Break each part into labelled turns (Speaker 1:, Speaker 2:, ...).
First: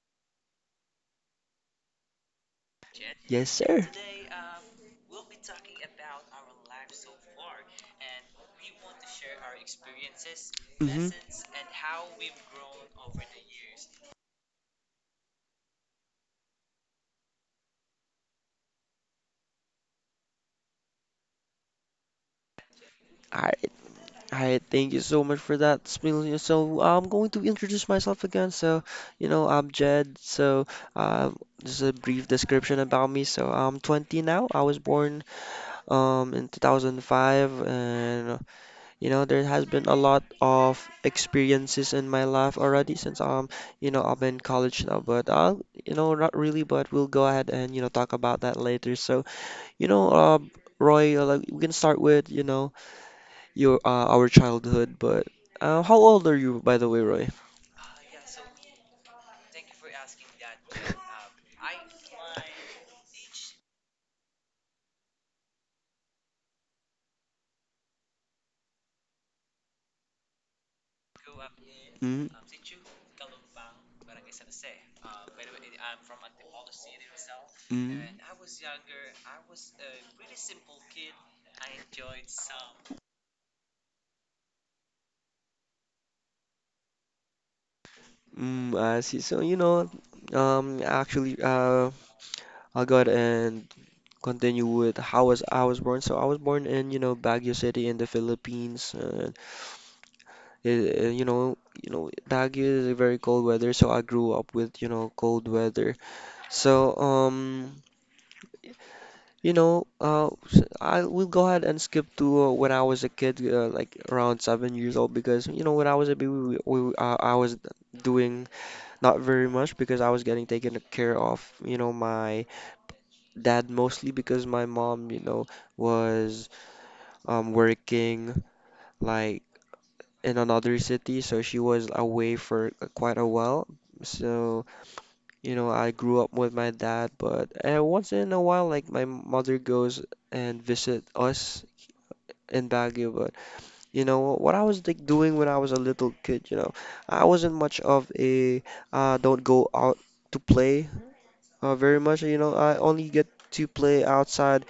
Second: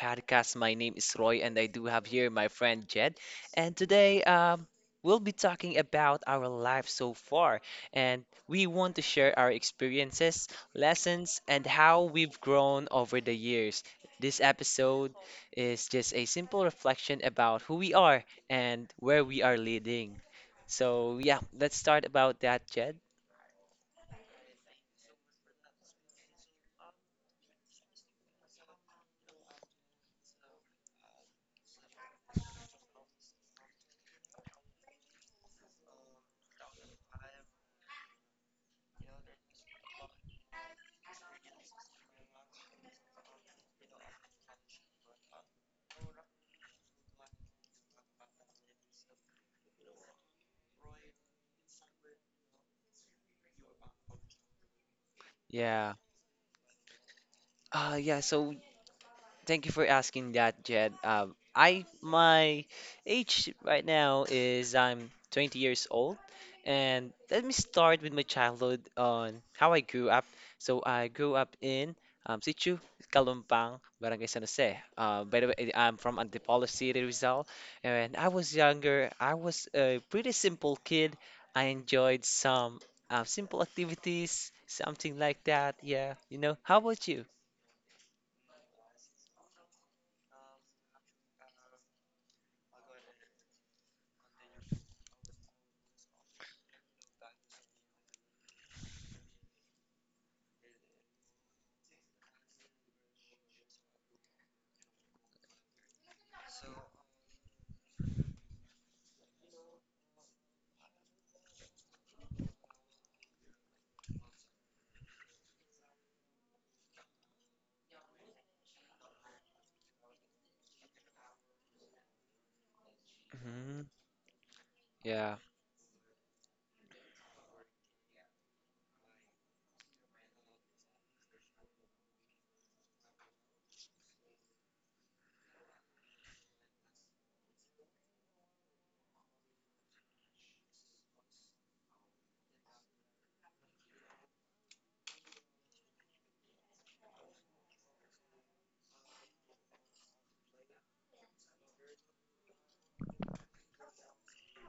Speaker 1: podcast. My name is Roy and I do have here my friend Jed.
Speaker 2: Yes,
Speaker 1: And
Speaker 2: sir.
Speaker 1: today we'll be talking about our life so far, and we want to share our experiences,
Speaker 2: Mhm.
Speaker 1: lessons, and how we've grown over the years. This episode is just a simple reflection about who we are and where we are leading. So yeah, let's start about that, Jed.
Speaker 2: All right, all right. Thank you so much for that, Smilia. So I'm going to introduce myself again. So, I'm Jed. So, um, just a brief description about me. So I'm 20 now. I was born in 2005. And there has been a lot of experiences in my life already since I'm in college now, but I'll, not really, but we'll go ahead and, talk about that later. So, you know, uh, Roy, like, we can start with, your our childhood, but
Speaker 1: Yeah.
Speaker 2: how old are you, by the way, Roy?
Speaker 1: Yeah, so thank you for asking that, Jed. I my age right now is I'm 20 years old, and let me start with my childhood on how I grew up. So I grew up in
Speaker 2: Mm,
Speaker 1: Situ, Kalumpang, Barangay San Jose. By the way, I'm from Antipolo City, Rizal. And
Speaker 2: mm,
Speaker 1: when I was younger, I was a pretty simple kid. I enjoyed some simple activities, something like that. Yeah, you know. How about you?
Speaker 2: mm, I see. So, um, actually, uh, I'll go ahead and continue with how was I was born. So I was born in, Baguio City in the Philippines. It, you know, Baguio is a very cold weather, so I grew up with, cold weather. So, I will go ahead and skip to when I was a kid, like around 7 years old, because when I was a baby, I was doing not very much because I was getting taken care of, my dad
Speaker 1: Hmm.
Speaker 2: mostly because my mom, was working like in another city, so she was away for quite a while. So, I grew up with my dad, but once in a while, like my mother goes and visit us in Baguio. But you know what I was like doing when I was a little kid. I wasn't much of a don't go out to play very much. I only get to play outside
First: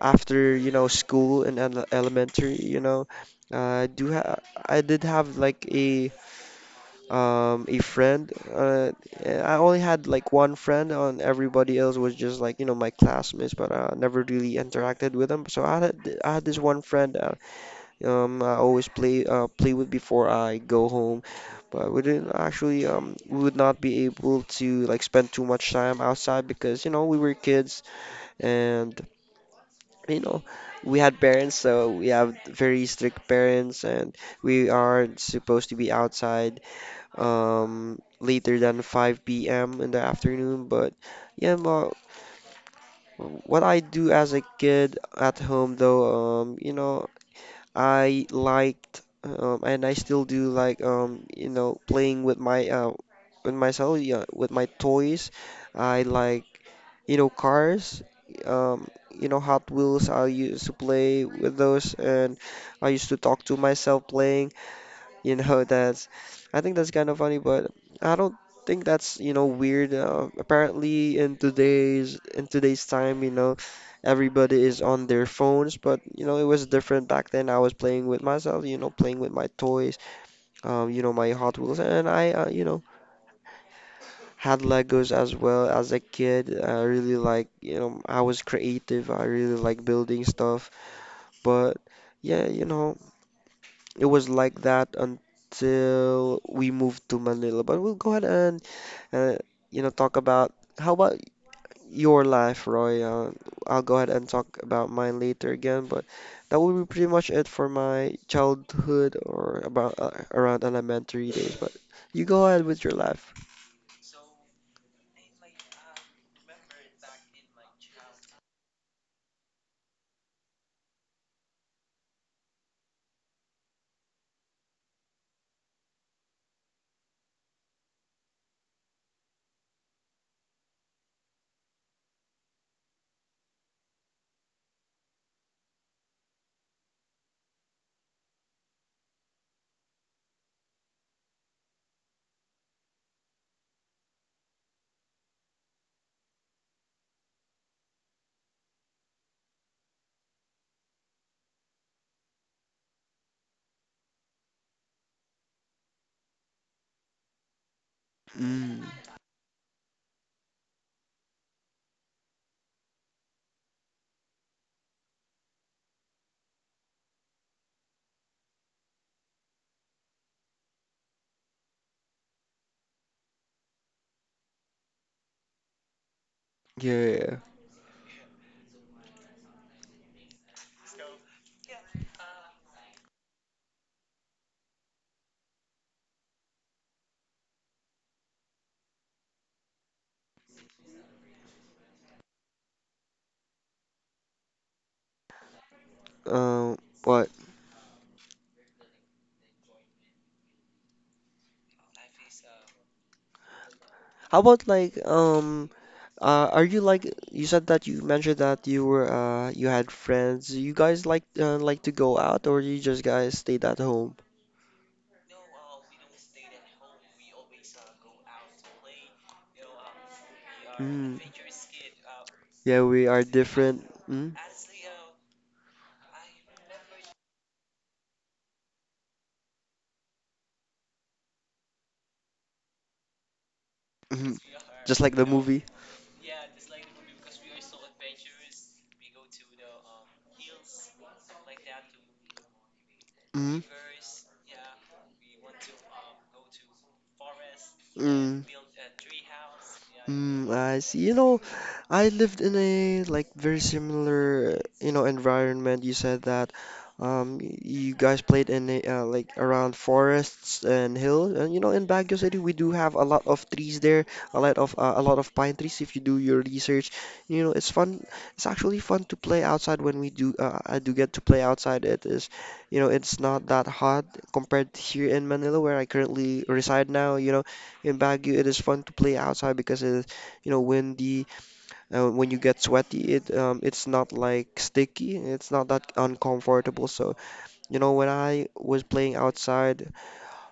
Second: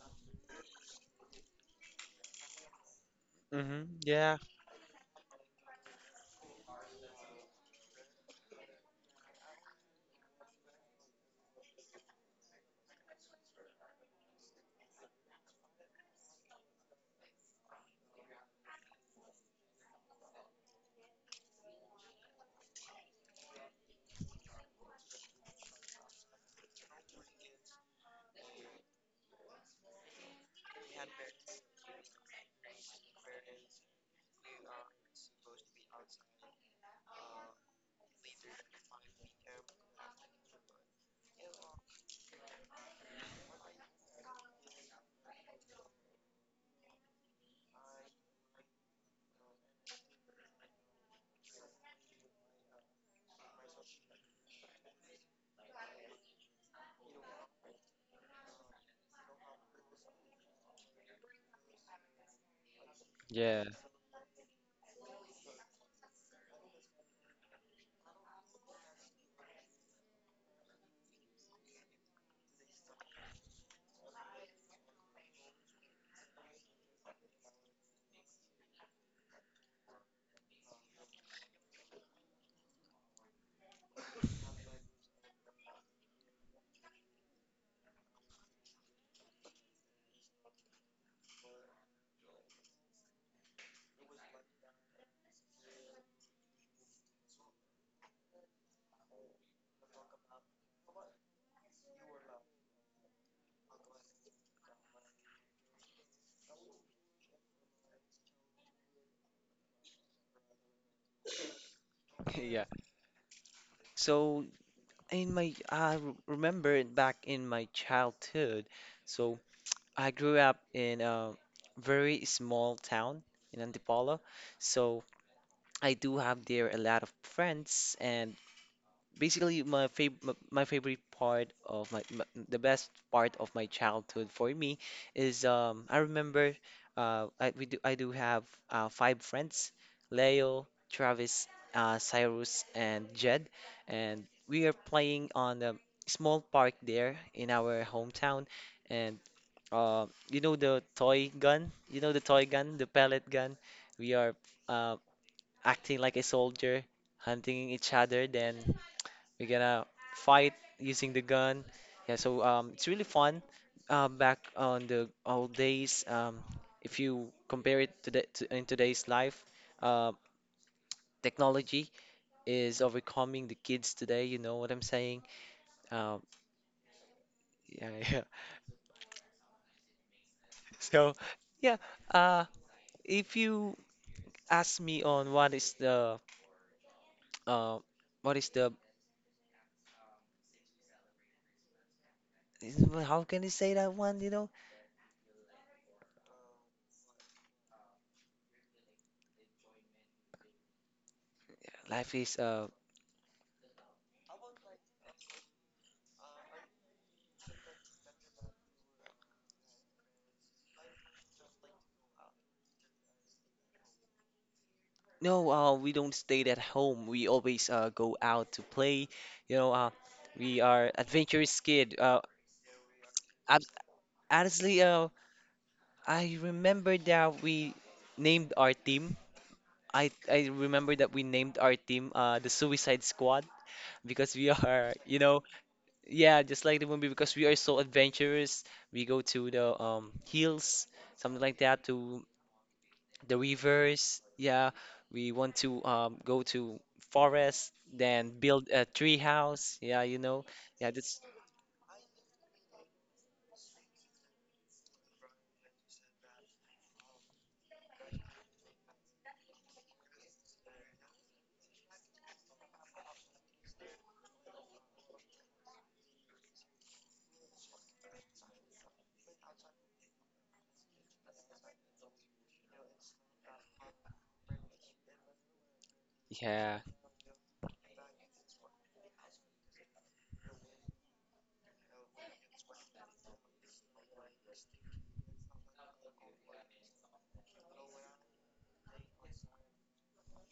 Speaker 2: after school and elementary you know I
Speaker 1: Hmm.
Speaker 2: do ha
Speaker 1: Yeah,
Speaker 2: I did have like a friend, I only had like one friend, and everybody else was just like my classmates, but I never really interacted with them. So I had I had this one friend that I always play with before I go home, but we didn't actually we would not be able to like spend too much time outside because we were kids, and you know, we had parents, so we have very strict parents, and we are supposed to be outside later than 5 p.m. in the afternoon. But yeah, well, what I do as a kid at home, though, I liked, and I still do like, playing with myself, yeah, with my toys. I like cars, um, Hot Wheels. I used to play with those, and I used to talk to
Speaker 1: yeah,
Speaker 2: myself playing. You know, that's, I think that's kind of funny, but I don't think that's, weird. Apparently in today's time, everybody is on their phones, but it was different back then. I was playing with myself, playing with my toys, my Hot Wheels, and I, had Legos as well as a kid. I really like, I was creative. I really like building stuff, but yeah. It was like that until we moved to Manila. But we'll go ahead and uh, talk about how about your life, Roy? I'll go ahead and talk about mine later again. But that will be pretty much it for my childhood, or about around elementary days. But you go ahead
Speaker 1: yeah.
Speaker 2: with your life.
Speaker 1: So in my, I r- remember it back in my childhood. So I grew up in a very small town in Antipolo. So I do have there a lot of friends, and basically my fav my favorite part of my, my the best part of my childhood for me is I remember I we do I do have five friends, Leo, Travis, uh, Cyrus, and Jed, and we are playing on a small park there in our hometown, and uh, you know, the toy gun, the pellet gun. We are uh, acting like a soldier hunting each other, then
Speaker 2: Mm,
Speaker 1: we're gonna fight using the gun. Yeah, so it's really fun. Back on the old days, if you compare it to, in today's life, uh, technology is overcoming the kids today. You know what I'm saying? Um,
Speaker 2: yeah.
Speaker 1: yeah, yeah. So yeah, uh, if you ask me on uh, what is the is- how can you say that one? You know,
Speaker 2: Um, what?
Speaker 1: life is uh,
Speaker 2: How about like are you, like, you said that you mentioned that you had friends. You guys like to go out, or you just guys stayed at home?
Speaker 1: no, we don't stay at home. We always go out to play. You know, we are
Speaker 2: Mm.
Speaker 1: adventurous kid.
Speaker 2: Yeah, we are
Speaker 1: Ab-
Speaker 2: different. Mm.
Speaker 1: honestly, I remember that we named our team. I remember that we named our team the Suicide Squad
Speaker 2: Mhm.
Speaker 1: because we are,
Speaker 2: Just like
Speaker 1: you
Speaker 2: the
Speaker 1: know,
Speaker 2: movie.
Speaker 1: yeah, just like the movie because we are so adventurous. We go to the hills, something like that, to the
Speaker 2: Mm.
Speaker 1: rivers. Yeah, we want to go to forest, then
Speaker 2: Mm.
Speaker 1: build a tree house. Yeah, you
Speaker 2: Mm,
Speaker 1: know.
Speaker 2: I
Speaker 1: Yeah,
Speaker 2: see.
Speaker 1: that's
Speaker 2: I lived in a like very similar, environment. You said that you guys played in a, like around forests and hills. And in Baguio City, we do have a lot of trees there, a lot of pine trees if you do your research. It's fun. It's actually fun to play outside when we do I do get to play outside. It is, you know, it's not that hot compared to here in Manila where I currently
Speaker 1: yeah,
Speaker 2: reside now. In Baguio, it is fun to play outside because it, windy. When you get sweaty, it's not like sticky. It's not that uncomfortable. So, when I was playing outside,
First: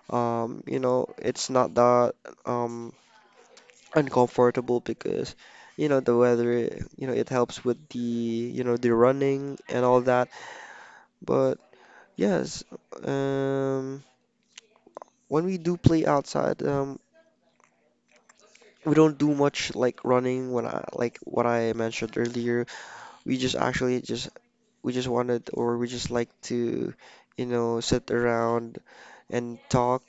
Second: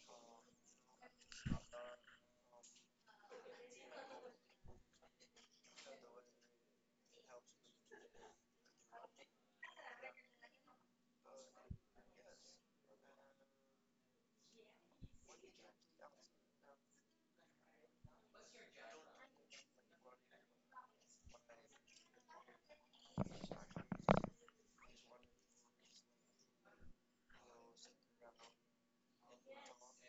Speaker 2: it's not that um uncomfortable because, the weather, it helps with the running and all that. But yes, um, when we do play outside, we don't do much like running when I, like, what I mentioned earlier. We just actually just we just wanted, or we just like to, sit around and talk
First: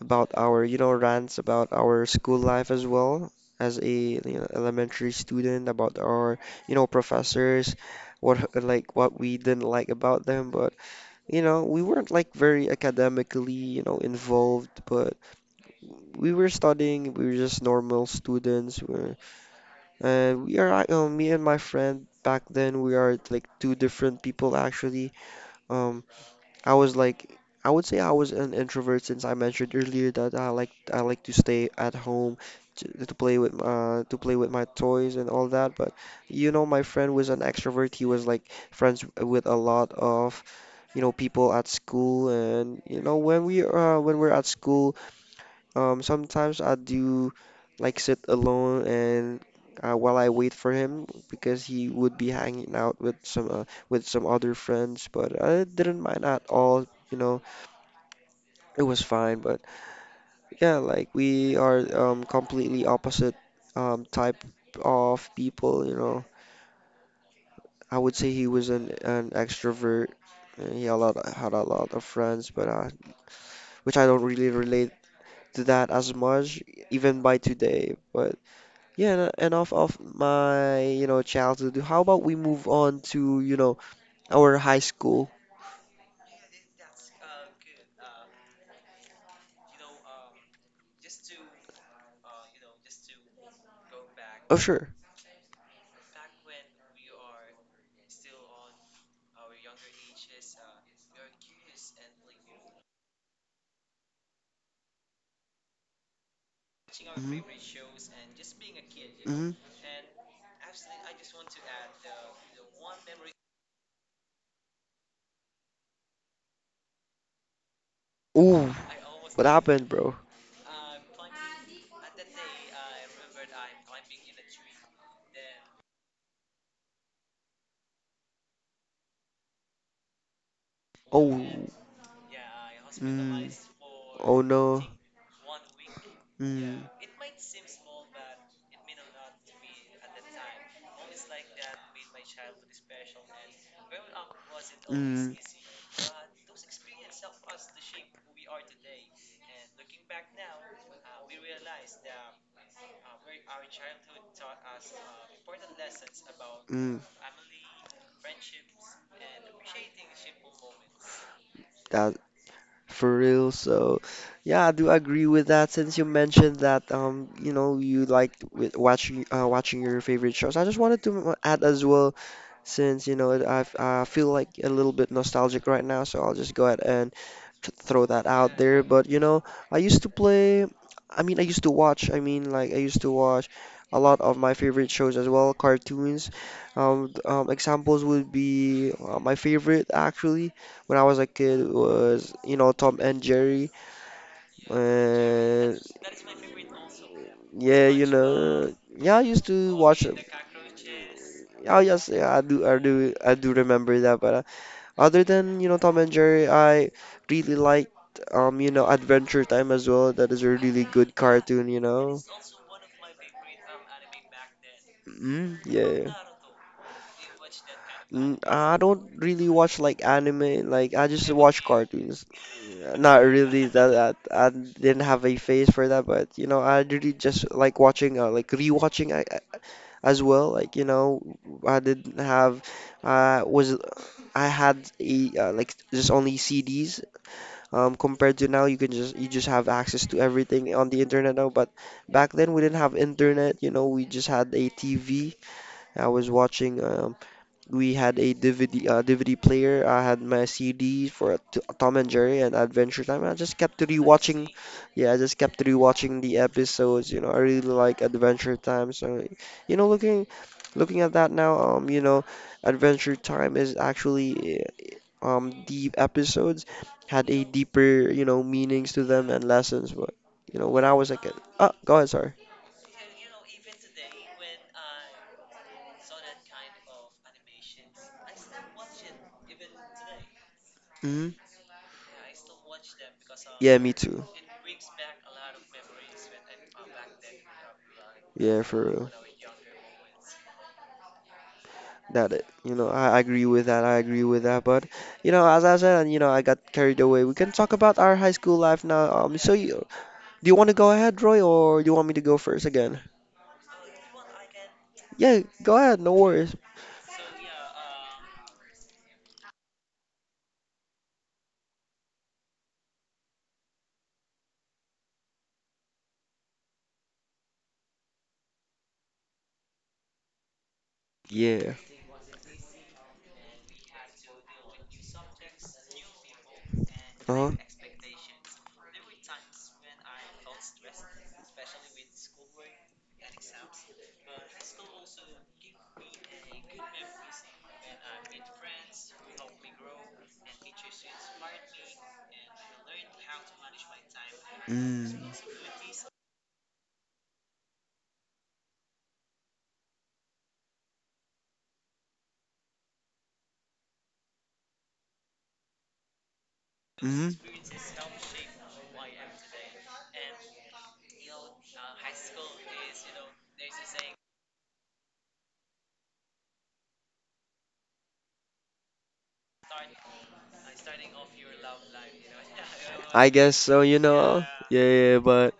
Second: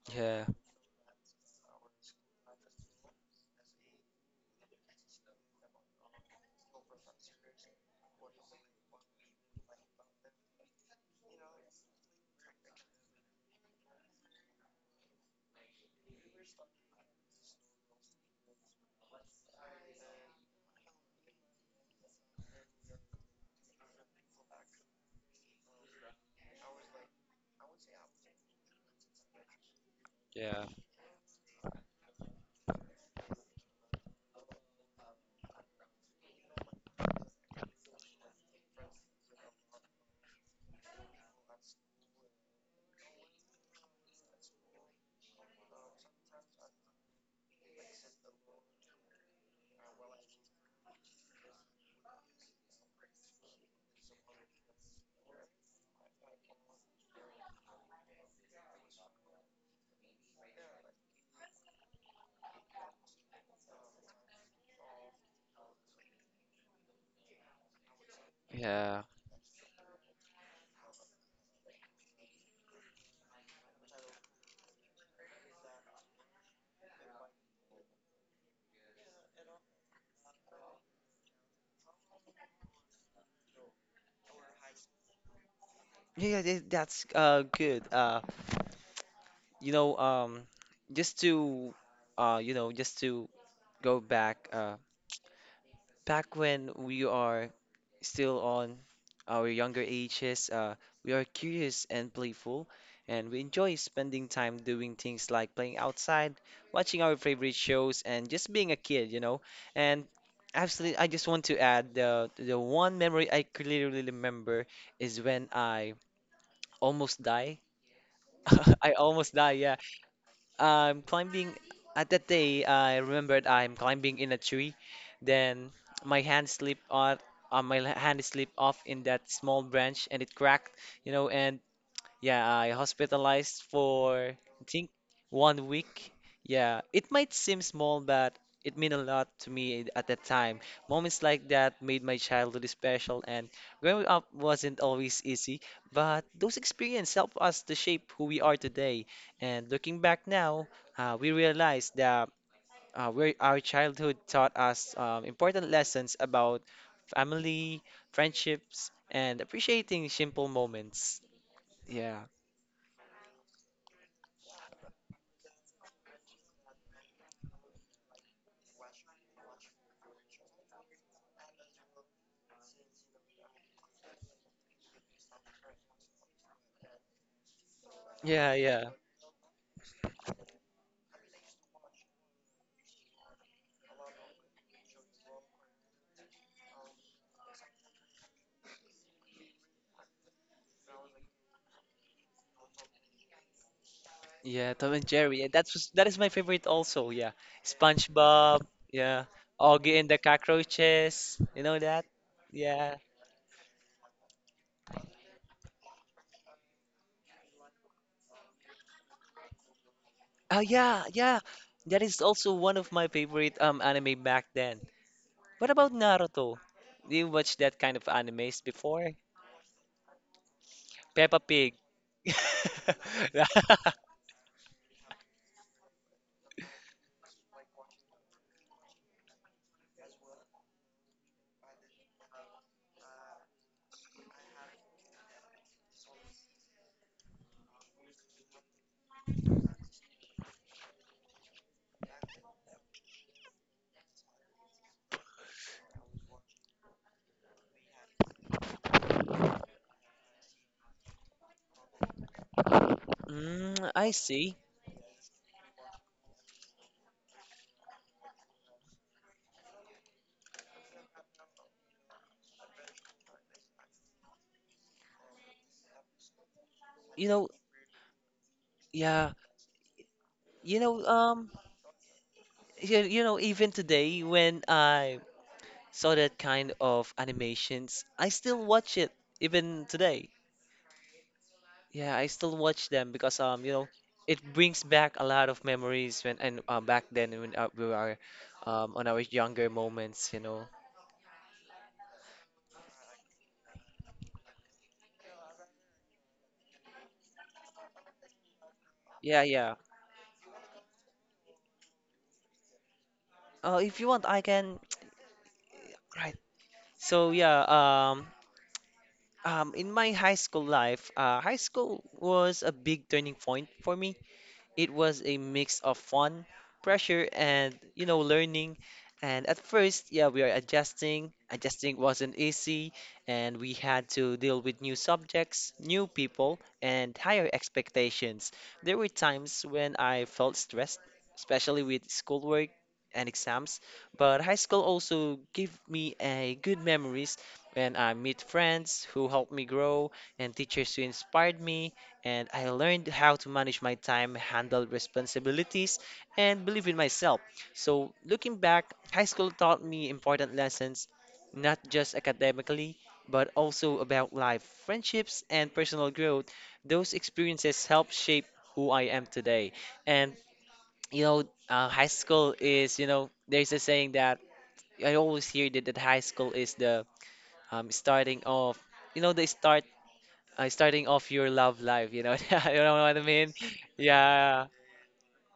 Speaker 2: about
Speaker 1: yeah,
Speaker 2: our, rants about our school life as well as a elementary student, about our, professors, what we didn't like about them, but we weren't like very academically, involved, but we were studying, we were just normal students, we and we are, ac- me and my friend back then, we are like two different people actually. Um, I was like, I would say I was an introvert since I mentioned earlier that I
Speaker 1: yeah,
Speaker 2: like I like to stay at home to play with my toys and all that. But my friend was an extrovert. He was like friends with a lot of people at school, and when we're at school. Sometimes I do like sit alone and while I wait for him because he would be hanging out with some other friends, but I didn't mind at all. It was fine. But yeah, like we are completely opposite type of people. I would say he was an
Speaker 1: yeah.
Speaker 2: an extrovert. And He a lot had a lot of friends, but which I don't really relate to that as much even by today. But yeah, enough of my, childhood. How about we move on to, our high school?
Speaker 1: Yeah, that's good. You know, just to just to go back
Speaker 2: Oh,
Speaker 1: uh,
Speaker 2: sure.
Speaker 1: back when we are still on our younger ages, we are curious and playful, and we enjoy spending time doing things like playing outside, watching our
Speaker 2: Hmm.
Speaker 1: favorite shows, and just being a kid, you know.
Speaker 2: Hmm.
Speaker 1: And absolutely, I just want to add the one memory I clearly remember is when I almost die.
Speaker 2: Ooh,
Speaker 1: I almost
Speaker 2: what
Speaker 1: die, yeah.
Speaker 2: happened, bro?
Speaker 1: I'm climbing at that day. I remembered I'm climbing in a tree. Then my hand slipped on, my hand slipped off in that small branch, and it cracked. You know,
Speaker 2: Oh,
Speaker 1: and yeah, I
Speaker 2: mm,
Speaker 1: hospitalized for
Speaker 2: oh no.
Speaker 1: I think 1 week.
Speaker 2: Mm,
Speaker 1: Yeah, it might seem small, but it meant a lot to me at that time. Moments like that made my childhood special, and growing up wasn't always
Speaker 2: mm,
Speaker 1: easy, but those experiences helped us to shape who we are today. And looking back now, we realize that where our childhood taught us important lessons about
Speaker 2: mm,
Speaker 1: family, friendships, and appreciating simple moments.
Speaker 2: that.
Speaker 1: Yeah.
Speaker 2: For real. So, yeah, I do agree with that. Since you mentioned that, you liked with watching your favorite shows, I just wanted to add as well, since I feel like a little bit nostalgic right now, so I'll just go ahead and to throw that
Speaker 1: Yeah,
Speaker 2: out there,
Speaker 1: yeah,
Speaker 2: but I used to play, I mean, I used to watch, I mean, like, I used to watch a lot of my favorite shows as well, cartoons. Examples would be my favorite, actually when I was a kid was, Tom and Jerry.
Speaker 1: yeah. Tom and Jerry. Yeah,
Speaker 2: And
Speaker 1: that is my favorite also. Yeah,
Speaker 2: yeah,
Speaker 1: SpongeBob.
Speaker 2: yeah, I
Speaker 1: Yeah,
Speaker 2: used to watch
Speaker 1: Augie and
Speaker 2: them.
Speaker 1: the Cockroaches. You
Speaker 2: Oh
Speaker 1: know that?
Speaker 2: yes, yeah, I do, I
Speaker 1: Yeah.
Speaker 2: do, I do remember that. But other than, Tom and Jerry, I really liked Adventure Time as well. That is a
Speaker 1: Oh
Speaker 2: really
Speaker 1: yeah,
Speaker 2: good
Speaker 1: yeah.
Speaker 2: cartoon, you
Speaker 1: That
Speaker 2: know.
Speaker 1: is also one of my favorite um, anime back then.
Speaker 2: Mm,
Speaker 1: What about
Speaker 2: yeah.
Speaker 1: Naruto? Do you watch that kind of
Speaker 2: Mm,
Speaker 1: animes
Speaker 2: I don't
Speaker 1: before?
Speaker 2: really watch like anime. Like I just
Speaker 1: Peppa
Speaker 2: watch
Speaker 1: Pig.
Speaker 2: cartoons. Yeah, not really that I didn't have a phase for that, but I really just like watching like rewatching I, as well. Like, I didn't have was I had a like just only CDs compared to now you just have access to everything on the internet now, but back then we didn't have internet. You know we just had a TV. I was watching, we had a DVD, DVD player. I had my CD for Tom and Jerry and Adventure Time. I just kept
Speaker 1: Mm, I
Speaker 2: rewatching.
Speaker 1: see.
Speaker 2: Yeah, I just kept rewatching the episodes. I really like Adventure Time. So, you know, looking looking at that now, Adventure Time is actually, the episodes had
Speaker 1: You
Speaker 2: a
Speaker 1: know,
Speaker 2: deeper, meanings to them
Speaker 1: yeah.
Speaker 2: and lessons. But
Speaker 1: You
Speaker 2: when I
Speaker 1: know,
Speaker 2: was a kid,
Speaker 1: um,
Speaker 2: oh, go ahead, sorry.
Speaker 1: you know, even today when I so that kind of animations, I still watch it even today.
Speaker 2: Hmm.
Speaker 1: Yeah, I still watch them because you
Speaker 2: Yeah,
Speaker 1: know,
Speaker 2: me too.
Speaker 1: it brings back a lot of memories when and back then when we were
Speaker 2: Yeah, for
Speaker 1: um,
Speaker 2: real.
Speaker 1: on our younger moments, you know.
Speaker 2: That it, you know, I agree with that. I agree with that. But as I said, and I got carried away. We can talk about our high school life now.
Speaker 1: Yeah, yeah.
Speaker 2: Do you want to go ahead, Roy, or do you want me to go first again?
Speaker 1: If you want, I can.
Speaker 2: Yeah, go ahead. No
Speaker 1: Right.
Speaker 2: worries.
Speaker 1: So yeah, in my high school life, high school was a big turning point for me. It was a mix of fun, pressure, and you know, learning. And at first, yeah, we are adjusting.
Speaker 2: Yeah.
Speaker 1: Adjusting wasn't easy, and we had to deal with new subjects, new people, and higher
Speaker 2: Uh-huh.
Speaker 1: expectations. There were times when I felt stressed, especially with schoolwork and exams, but high school also gave me a good memories when I meet friends who helped me grow and teachers who inspired me, and I learned how to manage my time, handle
Speaker 2: Mm.
Speaker 1: responsibilities, and believe in myself. So, looking back, high school taught me important lessons, not just academically, but also about life, friendships, and personal growth. Those
Speaker 2: Hmm.
Speaker 1: experiences helped shape who I am today. And, you know, high school is, you know, there's a saying that I always hear that, that high school is the starting of, you know, the start starting off your love life, you know, you know what I
Speaker 2: I guess
Speaker 1: mean?
Speaker 2: so, you know.
Speaker 1: Yeah.
Speaker 2: Yeah, yeah, but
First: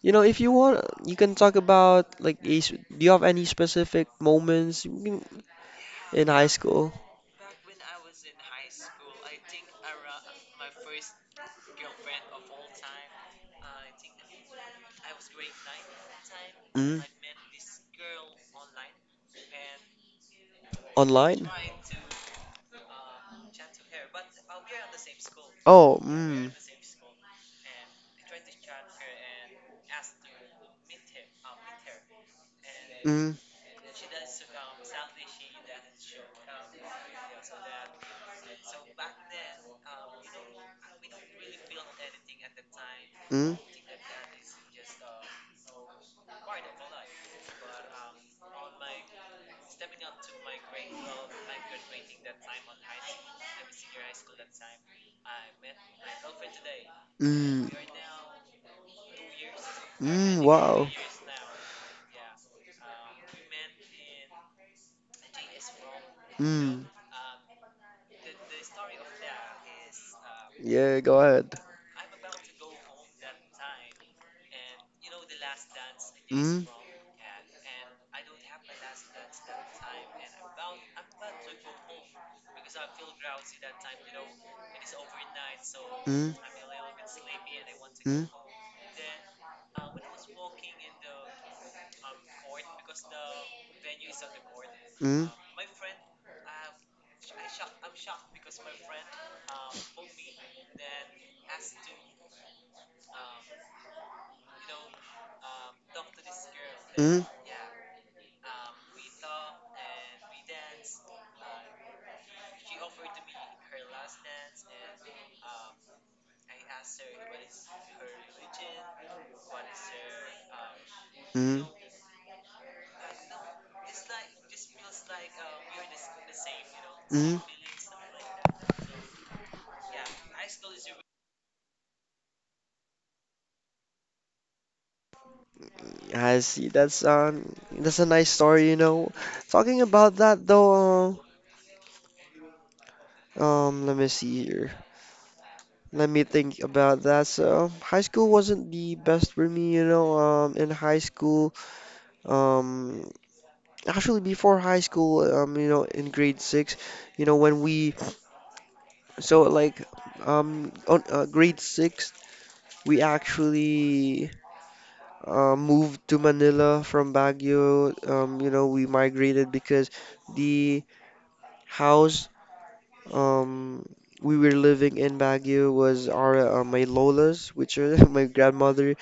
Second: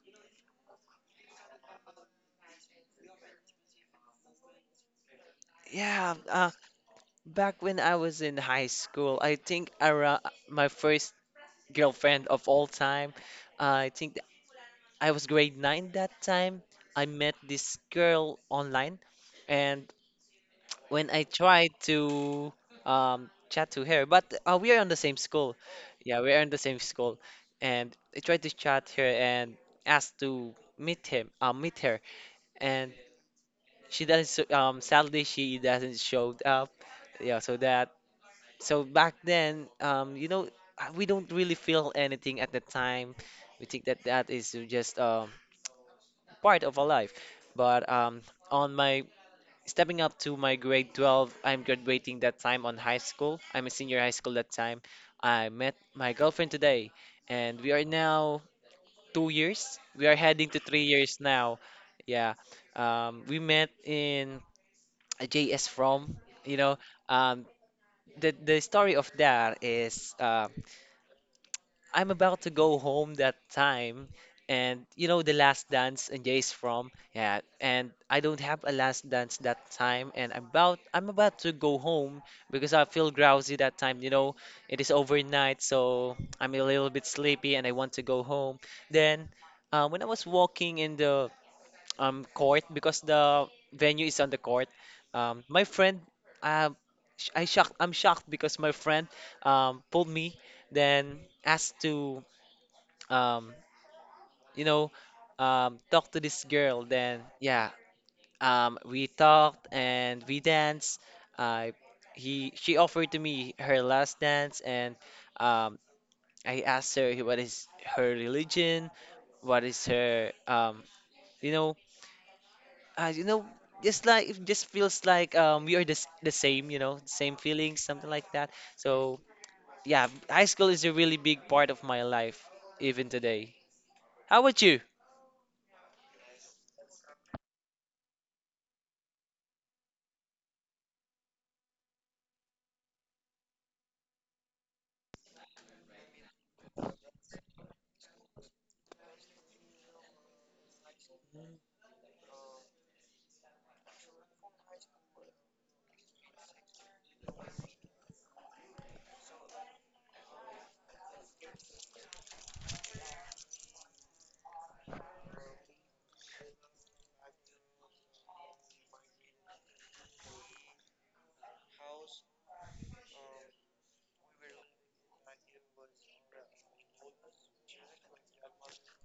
Speaker 2: you know, if you want, you can talk about like do you have any specific moments
Speaker 1: Yeah,
Speaker 2: in high school?
Speaker 1: back when I was in high school, I think around my first girlfriend of all time, uh, I think th- I was grade 9 that time.
Speaker 2: Mm.
Speaker 1: I met this girl online, and when I
Speaker 2: Online?
Speaker 1: tried to chat to her, but we are in the same school.
Speaker 2: Oh,
Speaker 1: Yeah, we are in
Speaker 2: mm.
Speaker 1: the same school, and I tried to chat her and asked to meet him, meet her, and
Speaker 2: Mm.
Speaker 1: she doesn't s- sadly she doesn't showed up. Yeah, so that, so back then um, you know, we don't really feel anything at the time.
Speaker 2: Mm.
Speaker 1: We think that that is just um, part of our life, but um, on my stepping up to my grade 12, I'm graduating that time on high school, I'm a senior high school that time. I met my girlfriend today, and
Speaker 2: Mm.
Speaker 1: we are now 2 years, we are
Speaker 2: Mm.
Speaker 1: heading to three
Speaker 2: Wow.
Speaker 1: years now. Yeah, we met in JS from, you know,
Speaker 2: Mm.
Speaker 1: um, the story of that is
Speaker 2: Yeah, go ahead.
Speaker 1: I'm about to go home that time, and you know the last dance and
Speaker 2: Mm.
Speaker 1: JS
Speaker 2: Mm.
Speaker 1: from, yeah, and I don't have a last dance that time, and I'm about to go home because I feel drowsy that time, you know, it is overnight, so I'm a little bit sleepy and I want to go home. Then when I was walking in the um, court, because the venue is on the court.
Speaker 2: Mm.
Speaker 1: My
Speaker 2: Mm.
Speaker 1: friend, um, I shocked. I'm shocked because my friend um, pulled me, then asked to um, you know um, talk to this girl. Then
Speaker 2: Mm-hmm.
Speaker 1: yeah, um, we talked and we danced. I he she offered to me her last dance, and um, I asked her what is her religion, what is her um, you
Speaker 2: Mm-hmm.
Speaker 1: know you know, just like it just feels like um, we are the, the same, you know, same
Speaker 2: Mm-hmm.
Speaker 1: feelings, something like that. So yeah, high school is a really big part of my life, even today. How about you?
Speaker 2: Yeah, I see. That's that's a nice story, you know. Talking about that though, let me see here. Let me think about that. So, high school wasn't the best for me, you know. In high school, um, actually before high school, you know, in grade six, you know, when we so like, on grade six. We actually moved to Manila from Baguio. You know, we migrated because the house um, we were living in Baguio was our my Lola's, which are my grandmother.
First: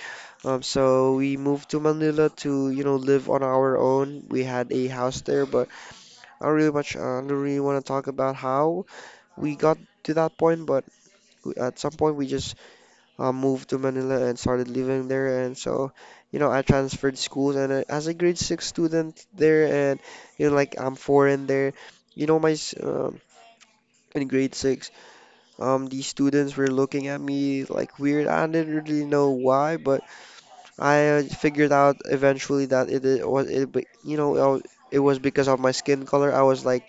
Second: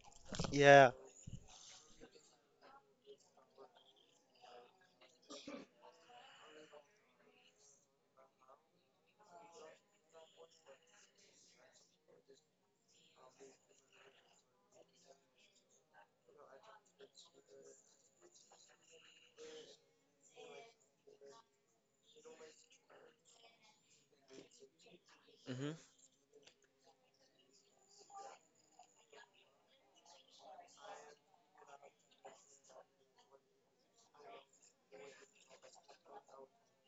Speaker 2: Um,
Speaker 1: Yeah,
Speaker 2: so we moved to Manila to, you know, live on our own. We had a house there, but I don't really much, I don't really want to talk about how we got to that point. But at some point, we just moved to Manila and started living there. And so, you know, I transferred schools and as a grade six student there, and you know, like I'm foreign there. You know, my s- um, in grade six,
Speaker 1: hmm,
Speaker 2: these students were looking at me like weird. I didn't really know why, but I figured out eventually that it was it, be- you know, it was because of my skin color. I was like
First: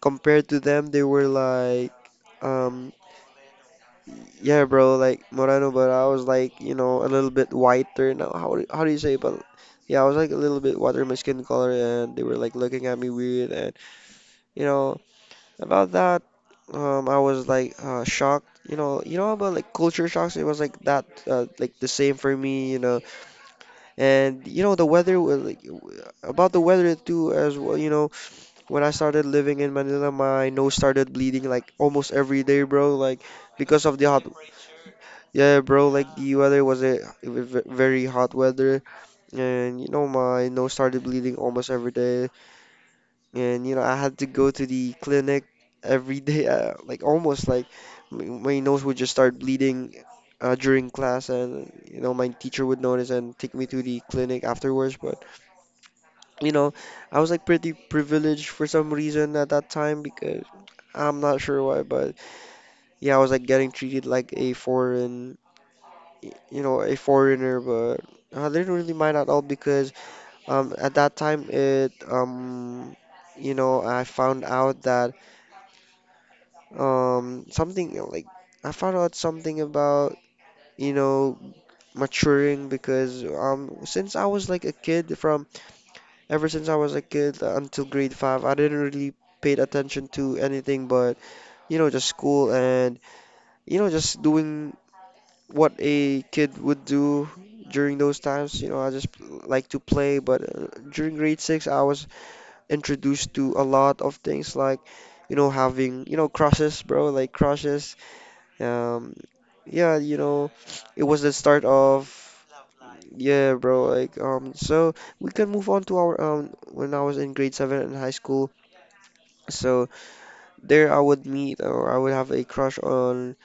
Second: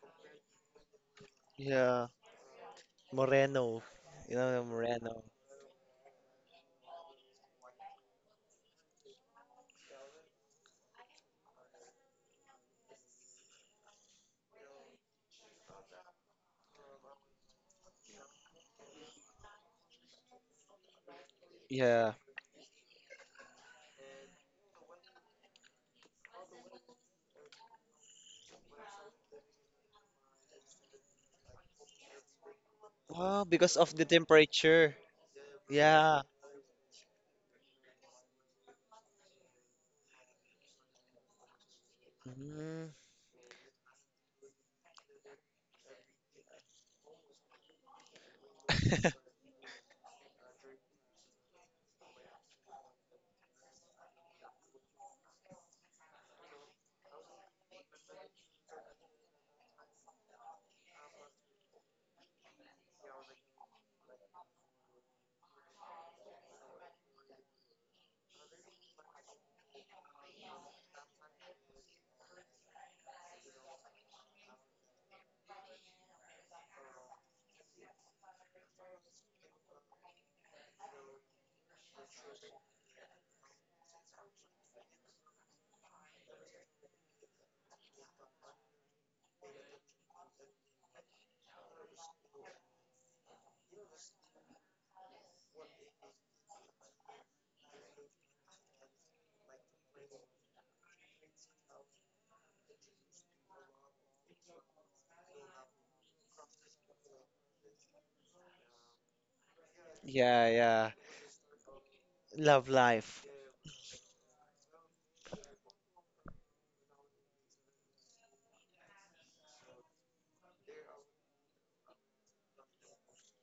Speaker 2: compared to them, they were like,
Speaker 1: yeah,
Speaker 2: um,
Speaker 1: Moreno. You know, the
Speaker 2: yeah, bro,
Speaker 1: Moreno.
Speaker 2: like Moreno, but I was like, you know, a little bit whiter. Now, how do you say? But yeah, I was like a little bit whiter in my skin color, and they were like looking at me weird, and you know, about that, I was like shocked. You know about like culture shocks. It was like that, like the
Speaker 1: Yeah.
Speaker 2: same for me, you know, and you know the weather was like about the weather too as well. You know, when I started living in Manila, my nose started bleeding like almost every day, bro. Like
Speaker 1: Oh, because
Speaker 2: because
Speaker 1: of
Speaker 2: of the
Speaker 1: the
Speaker 2: hot,
Speaker 1: temperature.
Speaker 2: yeah, bro. Like
Speaker 1: Yeah,
Speaker 2: the weather was a it was ve- very hot weather, and you know my nose started bleeding almost every day,
Speaker 1: hmm,
Speaker 2: and you know I had to go to the clinic every day. Like almost like my nose would just start bleeding. During class, and you know, my teacher would notice and take me to the clinic afterwards. But you know, I was like pretty privileged for some reason at that time because I'm not sure why, but yeah, I was like getting treated like a foreign, you know, a foreigner, but I didn't really mind at all because at that time it you know, I found out that something like I found out something about, you know, maturing because since I was like a kid from ever since I was a kid until grade five, I didn't really paid attention to anything but, you know, just school and, you know, just doing what a kid would do during those times. You know, I just like to play, but during grade six, I was introduced to a lot of things like, you know, having, you know, crushes, bro, like crushes. Um, yeah, you
Speaker 1: yeah,
Speaker 2: know,
Speaker 1: yeah.
Speaker 2: it was the start of.
Speaker 1: Love life.
Speaker 2: Yeah, bro. Like, so we can move on to our when I was in grade seven in high school. So there I would meet or I would have a crush on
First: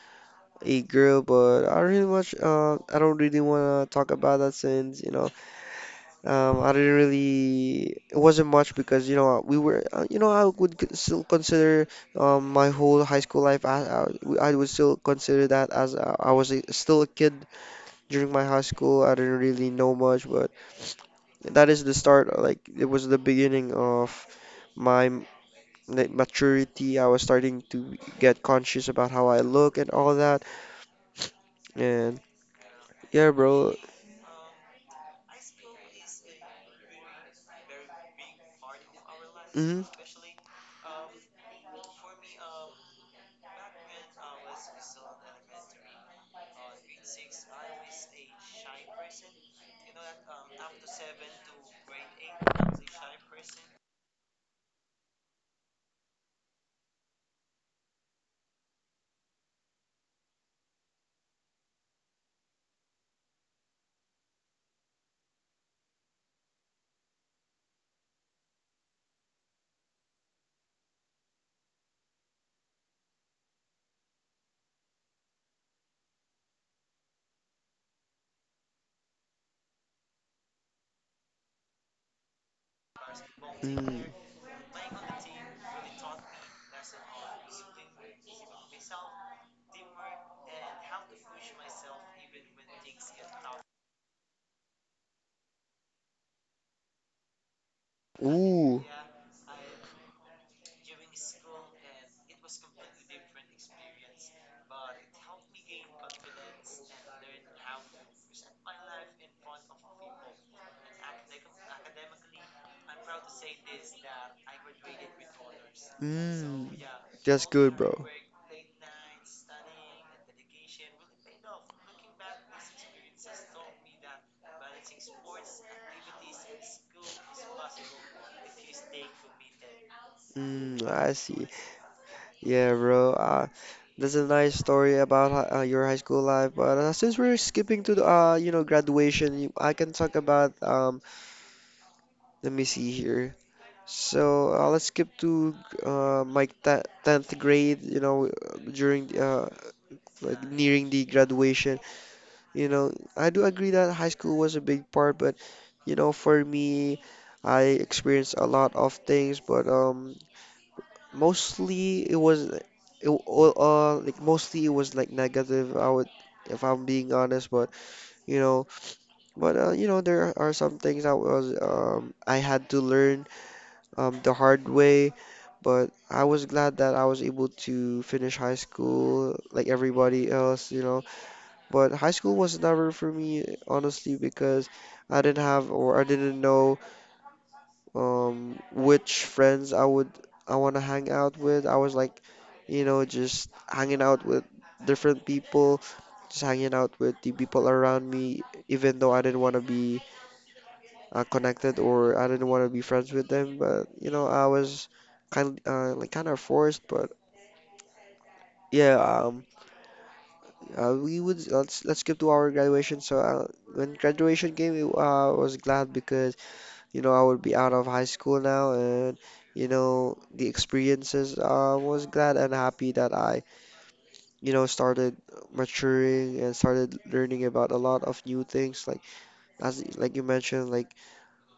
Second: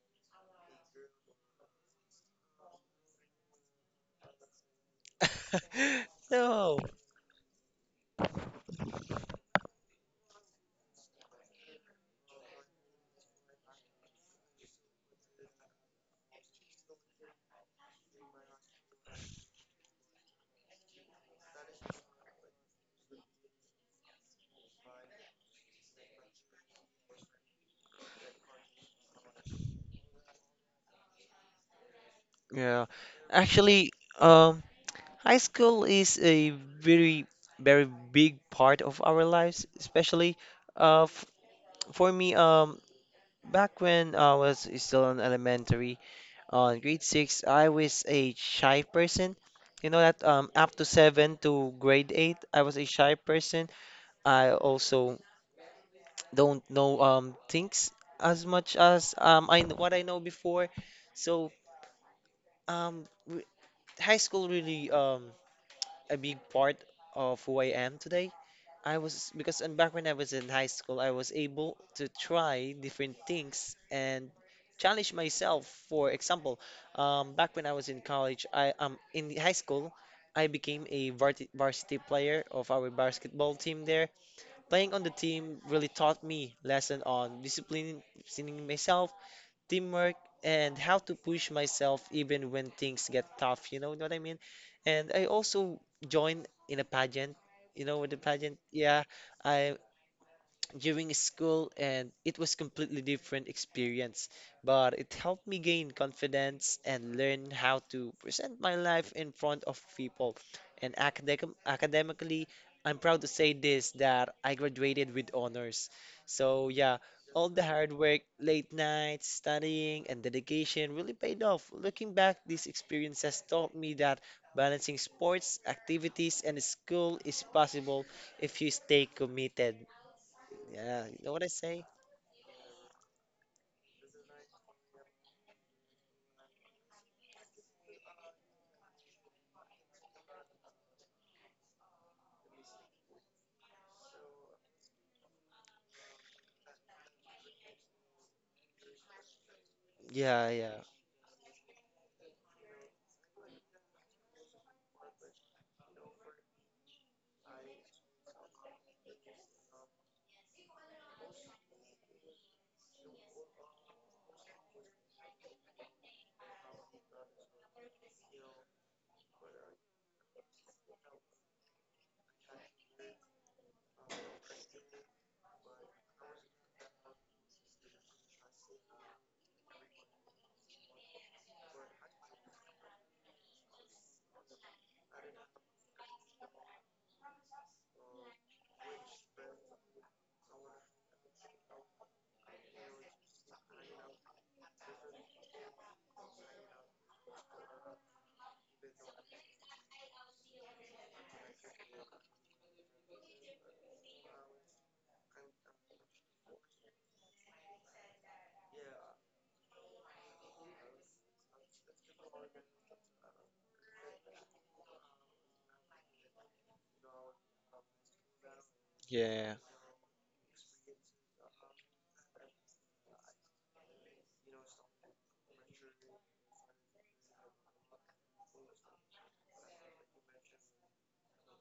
Speaker 2: a girl, but I don't really wanna talk about that since you know I
Speaker 1: No.
Speaker 2: didn't really it wasn't much because you know we were you know still consider my whole high school life I would still consider that as I was a, still a kid during my high school. I didn't really know much, but that is the start. Like it was the beginning of my m- like maturity. I was starting to get conscious about how I look and all that. And
Speaker 1: Yeah.
Speaker 2: yeah, bro.
Speaker 1: Actually, um, high school is a very, very big part of our lives,
Speaker 2: Mm-hmm.
Speaker 1: especially f for me. Back when I was still in elementary, on grade 6, I was a shy person. You know that up to 7 to grade 8, I was a shy person. I also don't know um, things as much as um, I what I know before. So re high school really um, a big part of who I am today. I was because and back when I was in high school, I was able to try different things and challenge myself. For example, back when I was in college, I um, in the high school, I became a varsity player of our basketball team
Speaker 2: Mm.
Speaker 1: there. Playing on the team really taught me lesson on disciplining myself, teamwork, and how to push myself even when things get tough. You know what I mean? And I also joined in a pageant. You know, with the pageant,
Speaker 2: Ooh.
Speaker 1: yeah, I during school and it was completely different experience, but it helped me gain confidence and learn how to present my life in front of people. And academically, I'm proud to say this, that I graduated with honors. So
Speaker 2: Mm.
Speaker 1: yeah,
Speaker 2: That's
Speaker 1: all the
Speaker 2: good,
Speaker 1: hard
Speaker 2: bro.
Speaker 1: work, late nights studying, and dedication really paid off. Looking back, these experiences taught me that balancing sports activities and school is possible if you stay committed.
Speaker 2: Mm,
Speaker 1: Yeah,
Speaker 2: I
Speaker 1: you know what I
Speaker 2: see.
Speaker 1: say?
Speaker 2: Yeah, bro. That's a nice story about your high school life. But since we're skipping to the, you know, graduation, I can talk about. Let me see here. So let's skip to tenth grade. You know, during like
Speaker 1: Yeah, yeah,
Speaker 2: nearing the graduation. You know, I do agree that high school was a big part, but you know, for me, I experienced a lot of things. But mostly it was it, all like mostly it was like negative. I would, if I'm being honest, but you know, you know, there are some things I was I had to learn the hard way, but I was glad that I was able to finish high school like everybody else, you know. But high school was never for me, honestly, because I didn't know which friends I would I want to hang out with. I was like, you know, just hanging out with different people, just hanging out with the people around me, even though I didn't want to be connected or I didn't want to be friends with them. But you know, I was kind like kind of forced. But yeah, we would let's skip to our graduation. So when graduation came, I was glad because you know, I would be out of high school now, and
Speaker 1: yeah,
Speaker 2: you know, the experiences. I was glad and happy that I, you know, started maturing and started learning about a lot of new things, like as like you mentioned, like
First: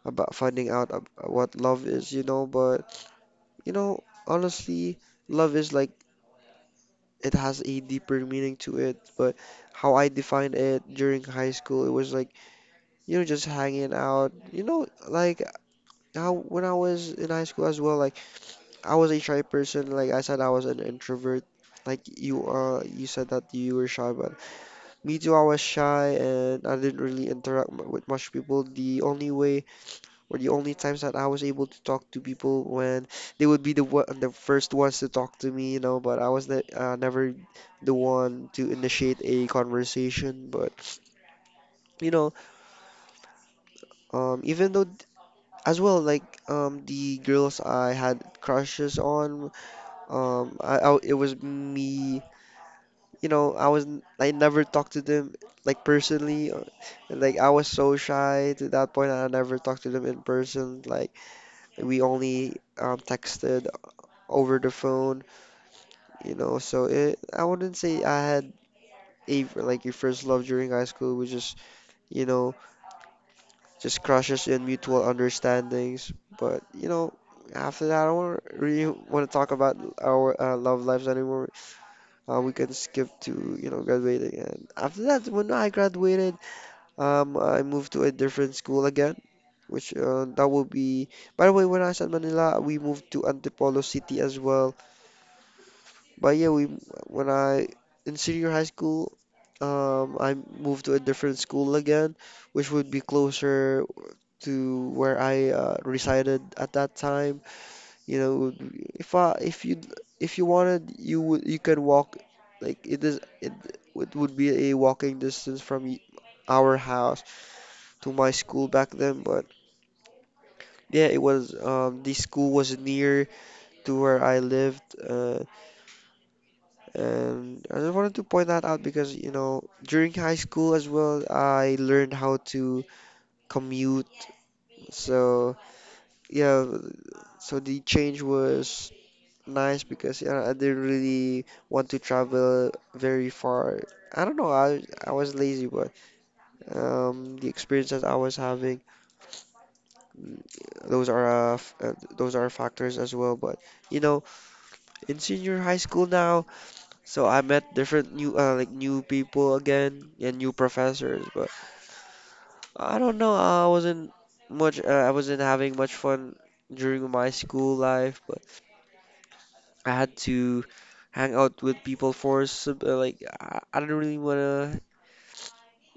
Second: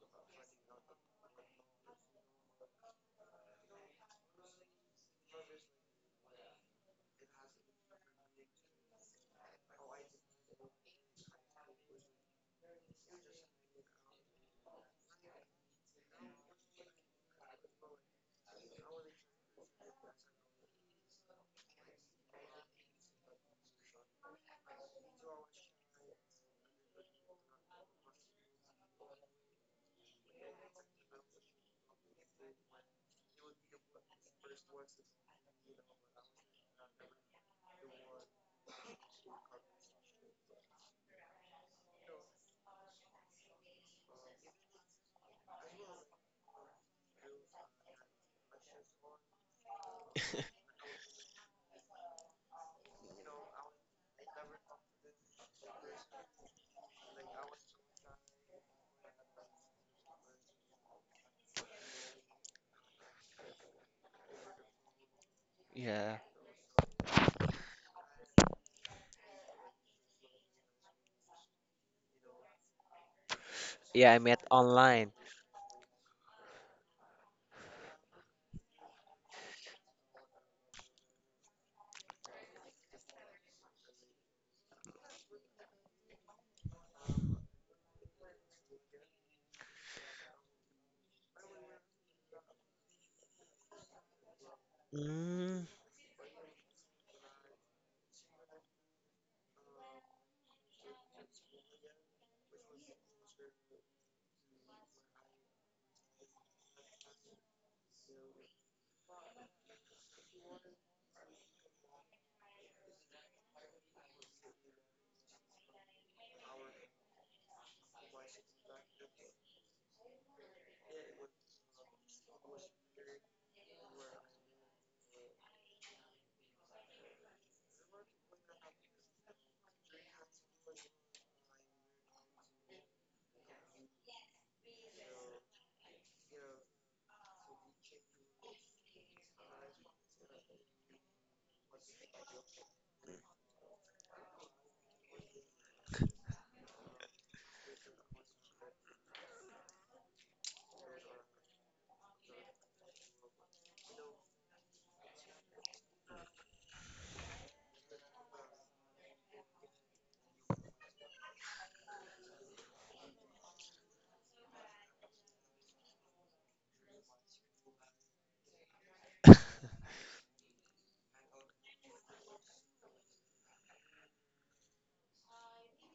Speaker 2: about finding out what love is. You know, but you know, honestly, love is like it has a deeper meaning to it. But how I defined it during high school, it was like you know, just hanging out. You know, like how when I was in high school as well, like I was a shy person. Like I said, I was an introvert. Like you, you said that you were shy, but me too. I was shy, and I didn't really interact with much people. The only way, or the only times that I was able to talk to people when they would be the one, the first ones to talk to me, you know. But I was the, never the one to initiate a conversation. But you know, even though as well, like the girls I had crushes on. I it was me you know, I never talked to them like personally. Uh, like I was so shy to that point. I never talked to them in person. Like we only texted over the phone,
Speaker 1: yeah,
Speaker 2: you know. So it, I wouldn't say I had a like your first love during high school, which is you know just
Speaker 1: yeah. I met
Speaker 2: crushes and mutual
Speaker 1: online.
Speaker 2: understandings. But you know, after that, I don't really want to talk about our love lives anymore. We can skip to you know graduating. And after that, when I graduated, I moved to a different school again, which that would be. By the way, when I was in Manila, we moved to Antipolo City as well.
Speaker 1: Mm.
Speaker 2: But yeah, we when I in senior high school, I moved to a different school again, which would be closer to where I resided at that time. You know, if you wanted, you would you can walk. Like it would be a walking distance from our house to my school back then, but yeah, it was the school was near to where I lived, and I just wanted to point that out because you know during high school as well, I learned how to commute. So yeah, so the change was nice because you know, I didn't really want to travel very far. I don't know, I was lazy, but the experiences I was having, those are those are factors as well, but you know, in senior high school now, so I met different new like new people again and new professors. But I don't know, I wasn't much I wasn't having much fun during my school life, but I had to hang out with people for some, like I don't really want to,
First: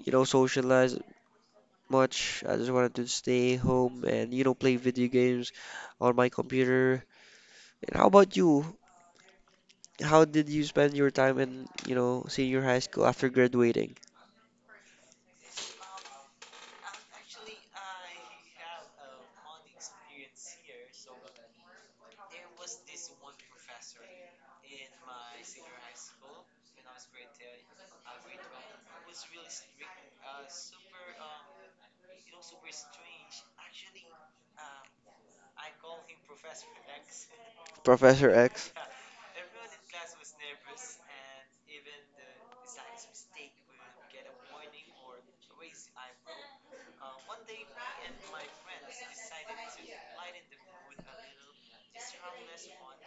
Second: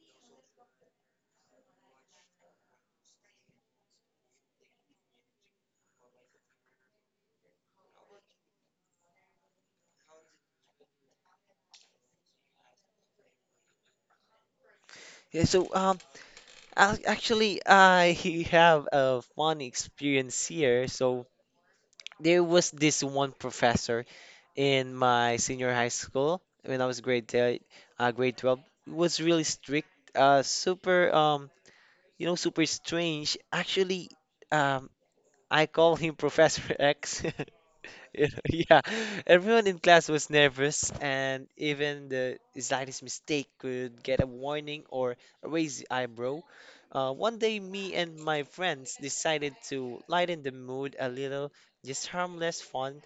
Speaker 2: socialize much. I just wanted to stay home and play video games on my computer. And how about you? How did you spend your time in, senior high school after graduating?
Speaker 1: Yeah, so actually, I have a funny experience here. So there was this one professor in my senior high school when I was grade te- grade 12. He was really strict, super you know, super strange. Um, I call him Professor X.
Speaker 2: Professor X.
Speaker 1: Yeah, everyone in class was nervous, and even the slightest mistake could get a warning or a raised eyebrow. 1 day, me and my friends decided to lighten the mood a little, just harmless fun.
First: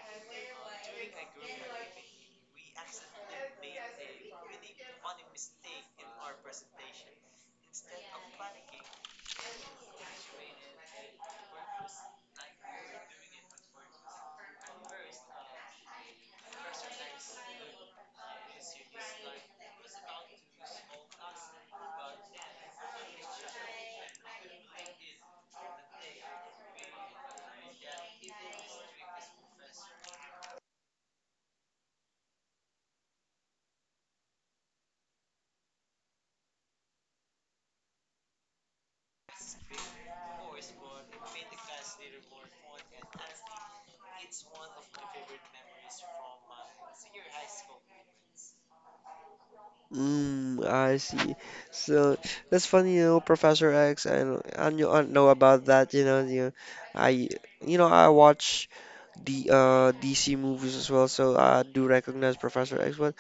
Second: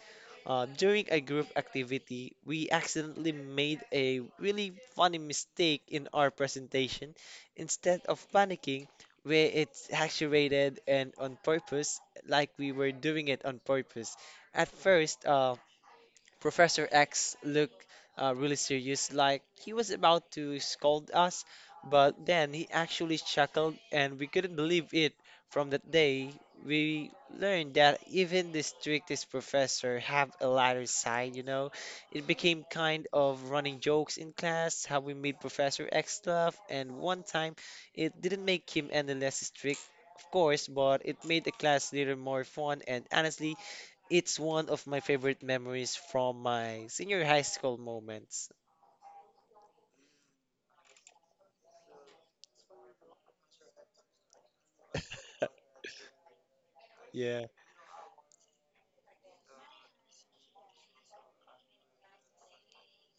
Speaker 1: During a group activity, we accidentally made a really funny mistake in our presentation. Instead of panicking, we it accelerated and on purpose, like we were doing it on purpose. At first, Professor X looked really serious, like he was about to scold us, but then he actually chuckled, and we couldn't believe it. From that day, we learned that even the strictest professor have a lighter side, you know? It became kind of running jokes in class, how we made Professor X laugh, and one time it didn't make him any less strict, of course, but it made the class later more fun, and honestly, it's one of my favorite memories from my senior high school moments.
Speaker 2: Mm, I see. So that's funny, you know, Professor X. I knew- I don't know about that, you know. I,
Speaker 1: Yeah,
Speaker 2: you know, I watch the DC movies as well, so I do recognize Professor X. But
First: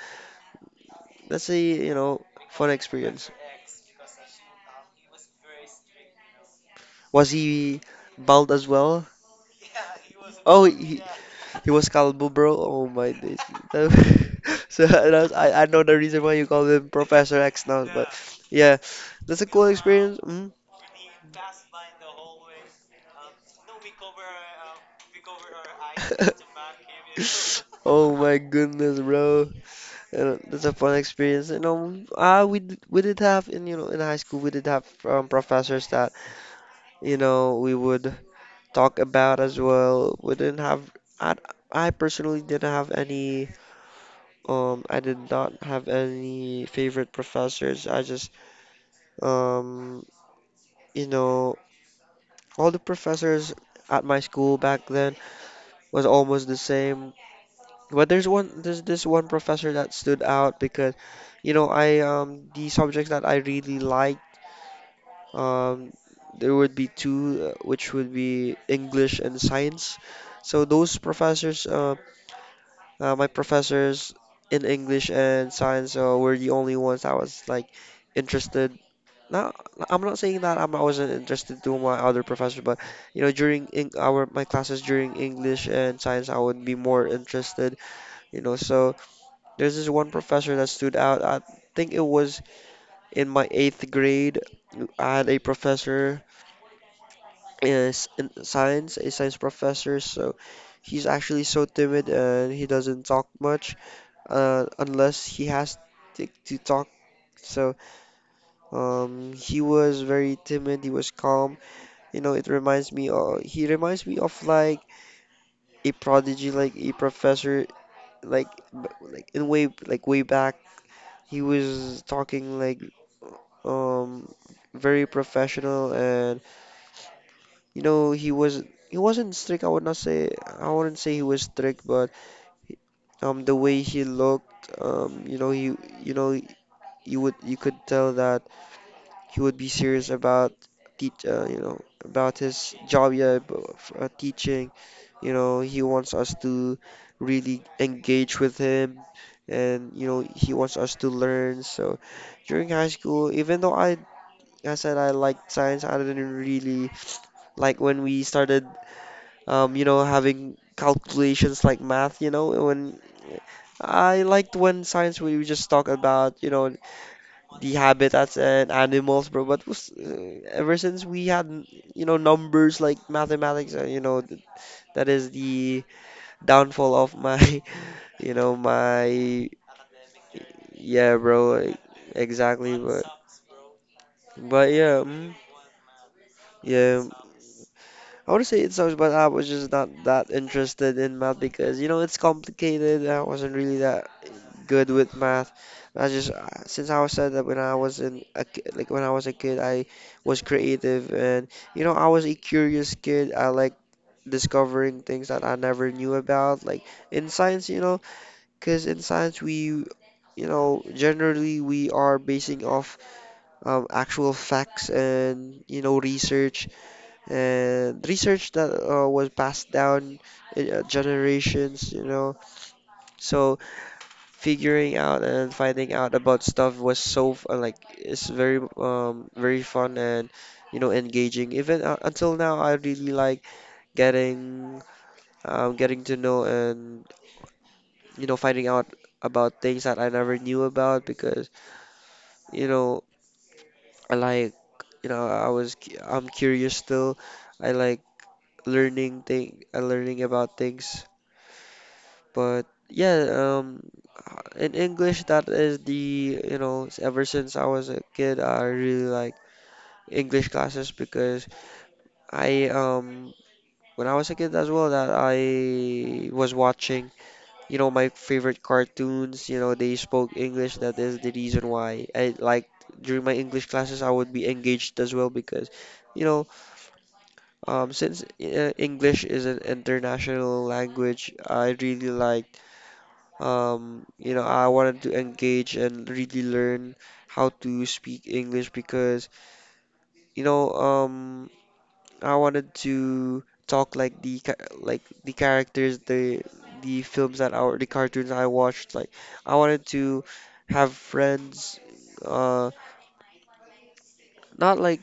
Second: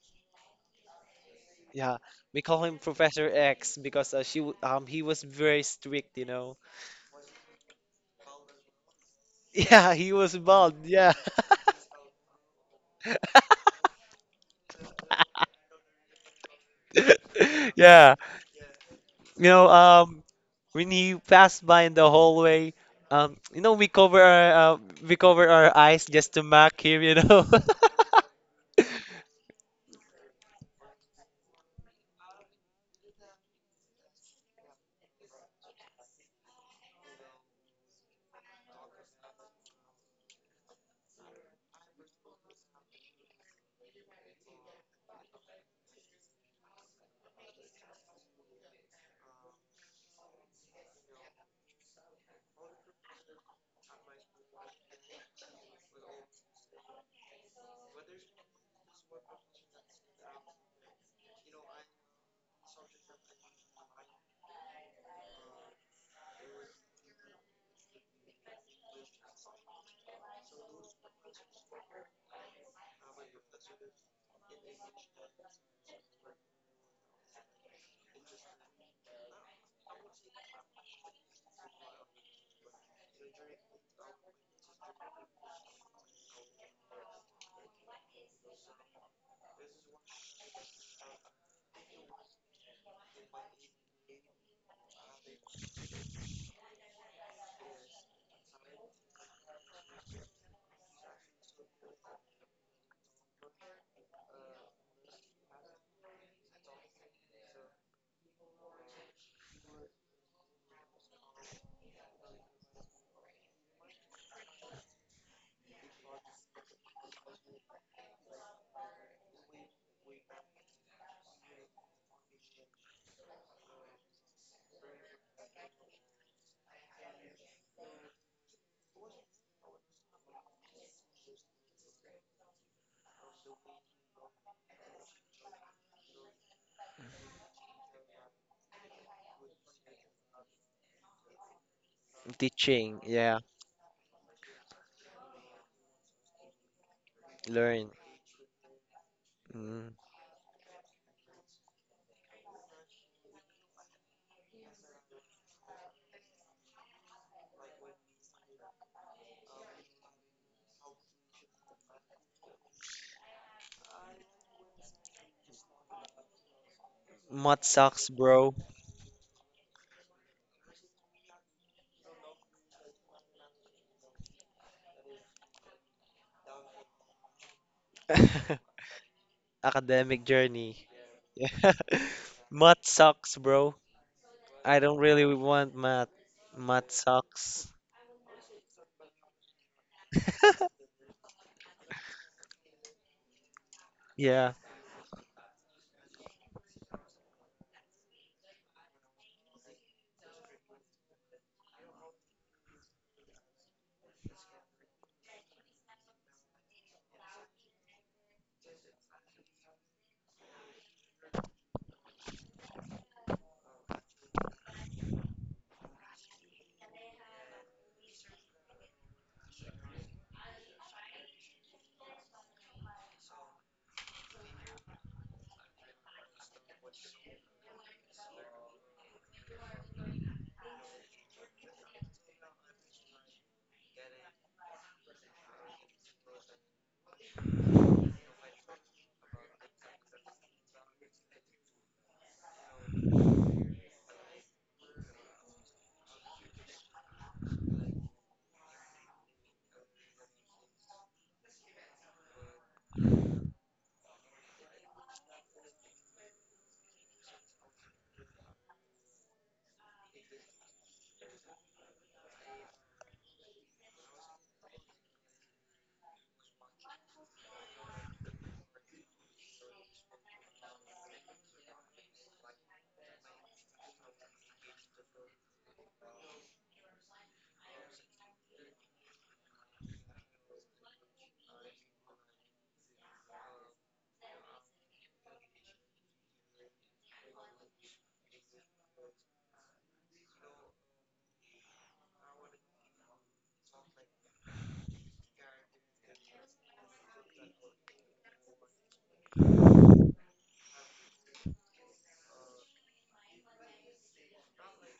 Speaker 2: that's a, you
Speaker 1: yeah.
Speaker 2: know,
Speaker 1: We call
Speaker 2: fun
Speaker 1: him Professor
Speaker 2: experience.
Speaker 1: X because he was very strict, you know.
Speaker 2: Was he bald as well?
Speaker 1: Yeah, he was
Speaker 2: Oh,
Speaker 1: bald. Yeah.
Speaker 2: he was Calvo, bro. Oh my days. That- So that's, I know the reason why you call him Professor X now, but
Speaker 1: Yeah.
Speaker 2: yeah, that's
Speaker 1: You
Speaker 2: a cool
Speaker 1: know,
Speaker 2: experience.
Speaker 1: um
Speaker 2: Mm.
Speaker 1: when he passed by in the hallway, um you know we cover our uh, we cover our eyes just to mock him, you know.
Speaker 2: Oh my goodness, bro. And that's a fun experience. You know, we d- we did have in in high school we did have professors that we would talk about as well. We didn't have I I personally didn't have any. I did not have any favorite professors. I just, um, you know, all the professors at my school back then was almost the same. But there's this one professor that stood out because, you know, I the subjects that I really liked, um, there would be two, which would be English and science. So those professors, my professors in English and science, were the only ones I was like interested. No, I'm not saying that I wasn't interested to my other professors, but you know, during in our my classes during English and science, I would be more interested. You know, so there's this one professor that stood out. I think it was in my eighth grade. I had a professor is in science, a science professor. So he's actually so timid and he doesn't talk much, unless he has to talk. So he was very timid. He was calm. You know, it reminds me of like a prodigy, like a professor, like b- like in way like way back he was talking like um very professional and you know he wasn't strict. I wouldn't say he was strict, but the way he looked, you know he you know you would you could tell that he would be serious about teach, you know, about his
Speaker 1: Teaching,
Speaker 2: job, yeah,
Speaker 1: yeah.
Speaker 2: teaching. You know, he wants us to really
Speaker 1: Learn.
Speaker 2: engage with him,
Speaker 1: Mm.
Speaker 2: and you know, he wants us to learn. So during high school, even though I said I liked science, I didn't really like when we started, you know, having calculations like math. You know, when I liked when science we would just talk about, you know,
Speaker 1: Mud
Speaker 2: the
Speaker 1: sucks,
Speaker 2: habitats
Speaker 1: bro.
Speaker 2: and animals, bro. Ever since we had, you know, numbers like mathematics, you know, that is the downfall of my, you know, my,
Speaker 1: academic journey.
Speaker 2: yeah, bro, like, exactly.
Speaker 1: Math sucks, bro.
Speaker 2: But
Speaker 1: I don't
Speaker 2: yeah,
Speaker 1: really
Speaker 2: mm,
Speaker 1: want math. Math
Speaker 2: yeah,
Speaker 1: sucks.
Speaker 2: I want to say it sucks, but I was just not that interested in math because you know it's complicated. I wasn't really that
Speaker 1: Yeah.
Speaker 2: good with math. I just since I was said that when I was in a, ki- like when I was a kid, I was creative and you know I was a curious kid. I like discovering things that I never knew about, like in science, you know, because in science we you know generally we are basing off actual facts and you know research and research that was passed down generations, you know. So figuring out and finding out about stuff was like it's very very fun and you know engaging. Even until now, I really like getting getting to know and you know finding out about things that I never knew about because you know I like you know I'm curious still. I like learning about things. But yeah, in English, that is the, you know, ever since I was a kid, I really like English classes because I, when I was a kid as well, that I was watching, you know, my favorite cartoons, you know, they spoke English. That is the reason why I liked during my English classes, I would be engaged as well because, you know, since English is an international language, I really liked. You know, I wanted to engage and really learn how to speak English because, you know, I wanted to talk like the characters, the films that our the cartoons I watched. Like, I wanted to have friends, uh, not like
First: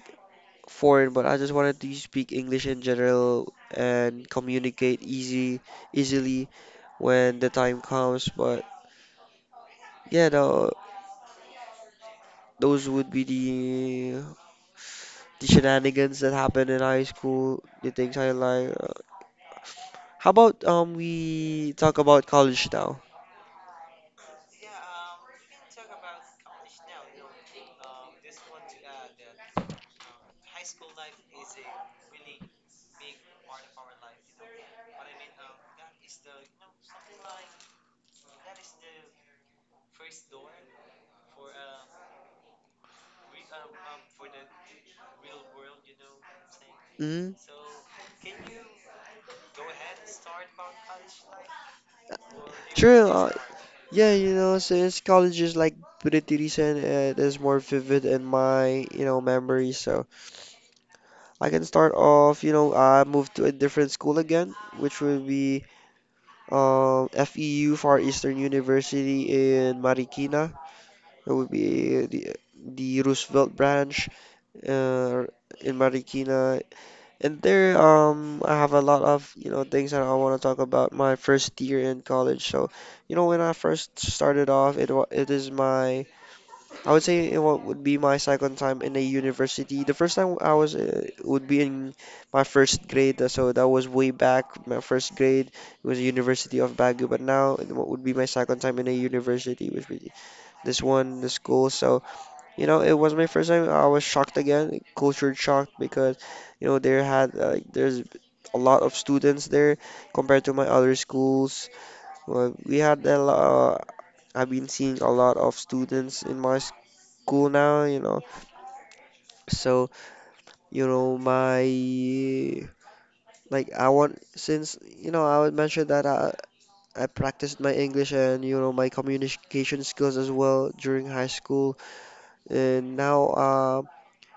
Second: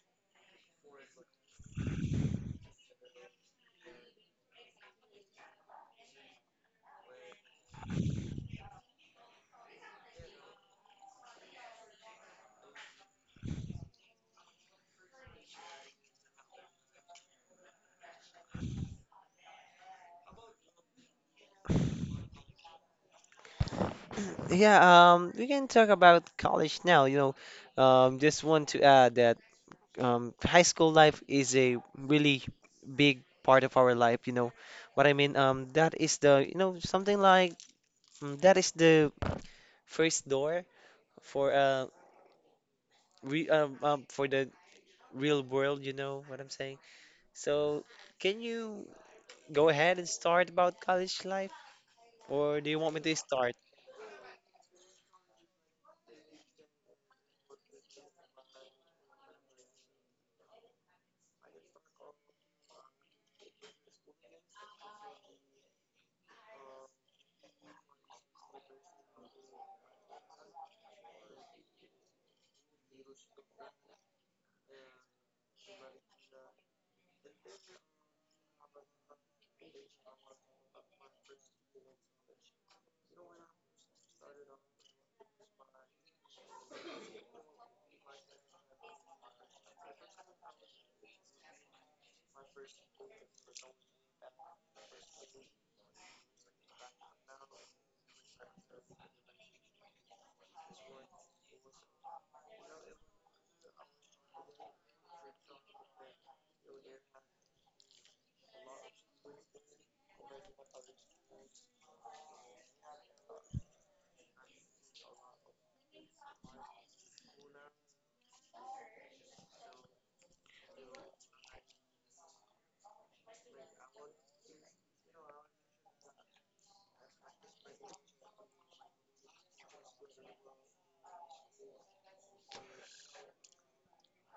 Speaker 2: foreign, but I just wanted to speak English in general and communicate easy easily when the time comes. But yeah, no. Those would be the shenanigans that happen in high school, the things I like. How about we talk about college now?
Speaker 1: Yeah, we can talk about college now, you know. Just want to add that high school life is a really big part of our life, you know. What I mean, that is the, you know, something like that is the first door for re for the real world, you know what I'm saying?
Speaker 2: Mm?
Speaker 1: So, can you go ahead and start about college life, or do you want me
Speaker 2: Sure.
Speaker 1: to start?
Speaker 2: Yeah, you know, since college is like pretty recent, it is more vivid in my, you know, memory. So I can start off, you know, I moved to a different school again, which would be FEU, Far Eastern University in Marikina. It would be the Roosevelt branch, uh, in Marikina. And there, I have a lot of, you know, things that I want to talk about my first year in college. So, you know, when I first started off, it is my, I would say would be my second time in a university. The first time I was would be in my first grade, so that was way back. My first grade it was University of Baguio, but now would be my second time in a university, which was this one, the school. So. You know, it was my first time. I was shocked again, culture shocked because, you know, there's a lot of students there compared to my other schools. Well, we had a lot. I've been seeing a lot of students in my school now. You know, so you know my like I want since you know I would mention that I practiced my English and you know my communication skills as well during high school and now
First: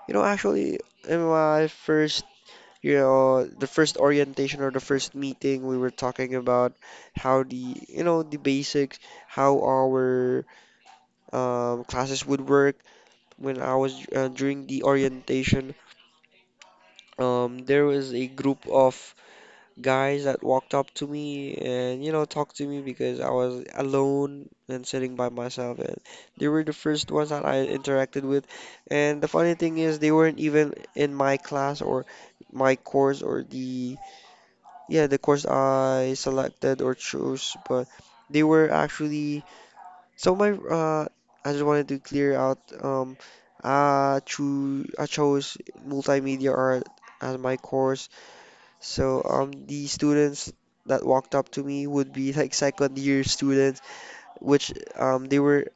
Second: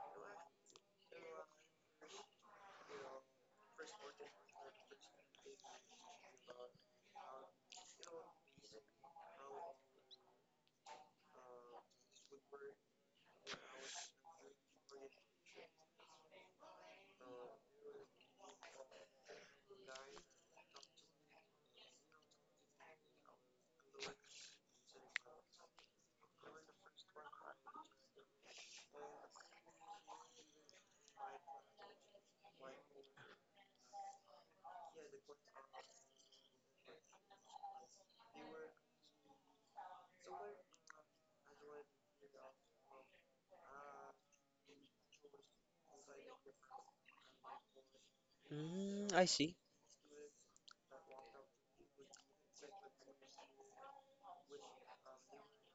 Speaker 2: you know, actually, in my first, you know, the first orientation or the first meeting, we were talking about how the, you know, the basics, how our classes would work. When I was during the orientation, there was a group of guys that walked up to me and you know talked to me because I was alone and sitting by myself and they were the first ones that I interacted with and the funny thing is they weren't even in my class or my course or the yeah the course I selected or chose but they were actually so my I just wanted to clear out I chose multimedia art as my course.
Speaker 1: Mm,
Speaker 2: So
Speaker 1: I see.
Speaker 2: the students that walked up to me would be like second year students, which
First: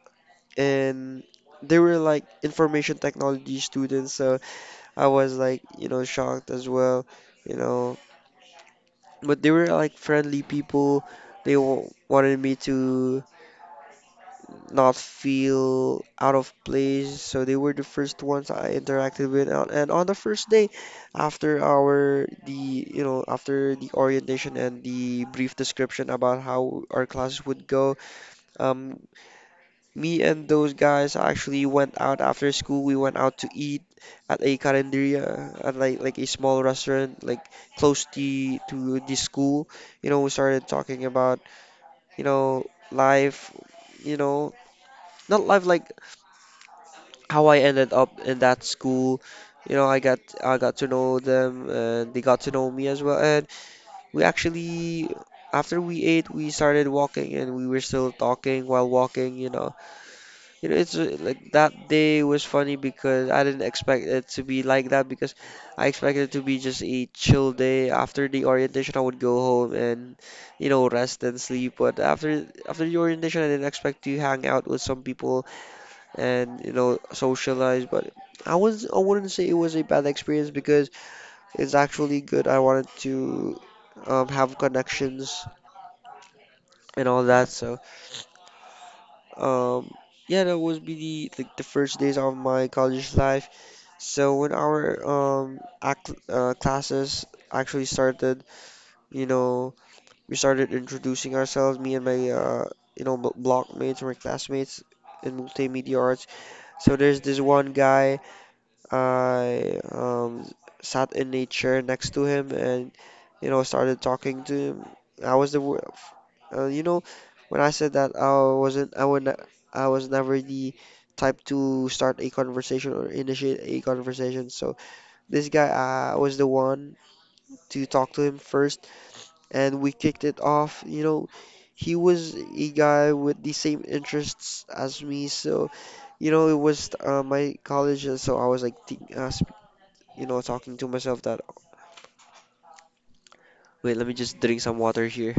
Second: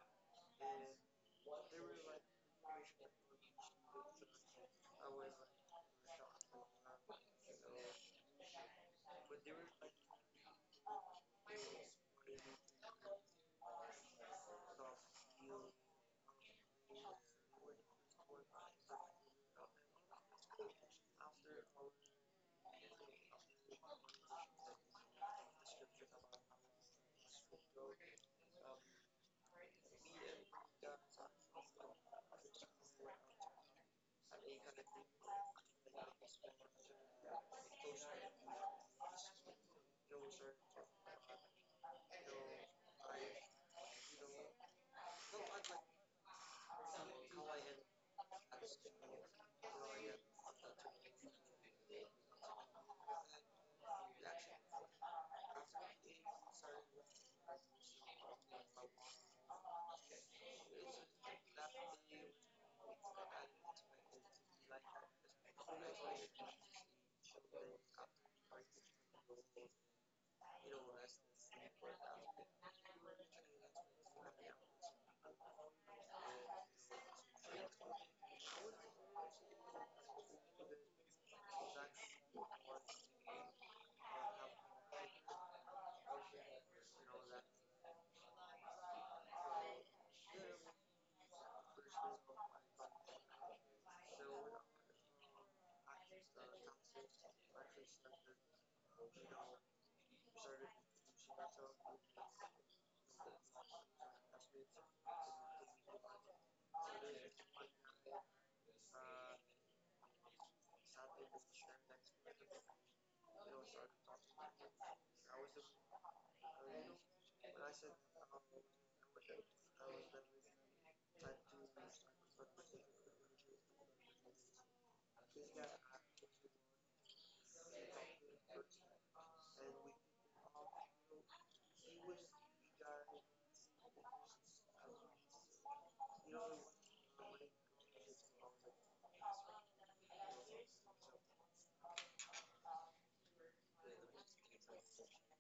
Speaker 2: in they were like information technology students. So I was like you know shocked as well, you know. But they were like friendly people. They w wanted me to not feel out of place. So they were the first ones I interacted with. And on the first day, after our the you know after the orientation and the brief description about how our classes would go, um, me and those guys actually went out after school. We went out to eat at a carinderia, at like a small restaurant, like close to the school. You know, we started talking about you know life. You know, not life like how I ended up in that school. You know, I got to know them, and they got to know me as well. And we actually, after we ate, we started walking, and we were still talking while walking. You know, it's like that day was funny because I didn't expect it to be like that because I expected it to be just a chill day. After the orientation, I would go home and you know rest and sleep. But after the orientation, I didn't expect to hang out with some people and you know socialize. But I wouldn't say it was a bad experience because it's actually good. I wanted to have connections and all that. So um, yeah, that was be the like the first days of my college life. So when our classes actually started, you know, we started introducing ourselves, me and my block mates my classmates in multimedia arts. So there's this one guy. I sat in a chair next to him and, started talking to him. I was the, wor- f- you know, when I said that I wasn't, I would, ne- I was never the type to start a conversation or initiate a conversation. So this guy, I was the one to talk to him first, and we kicked it off. You know, he was a guy with the same interests as me, so it was my college. So I was like talking to myself that, wait, let me just drink some water here.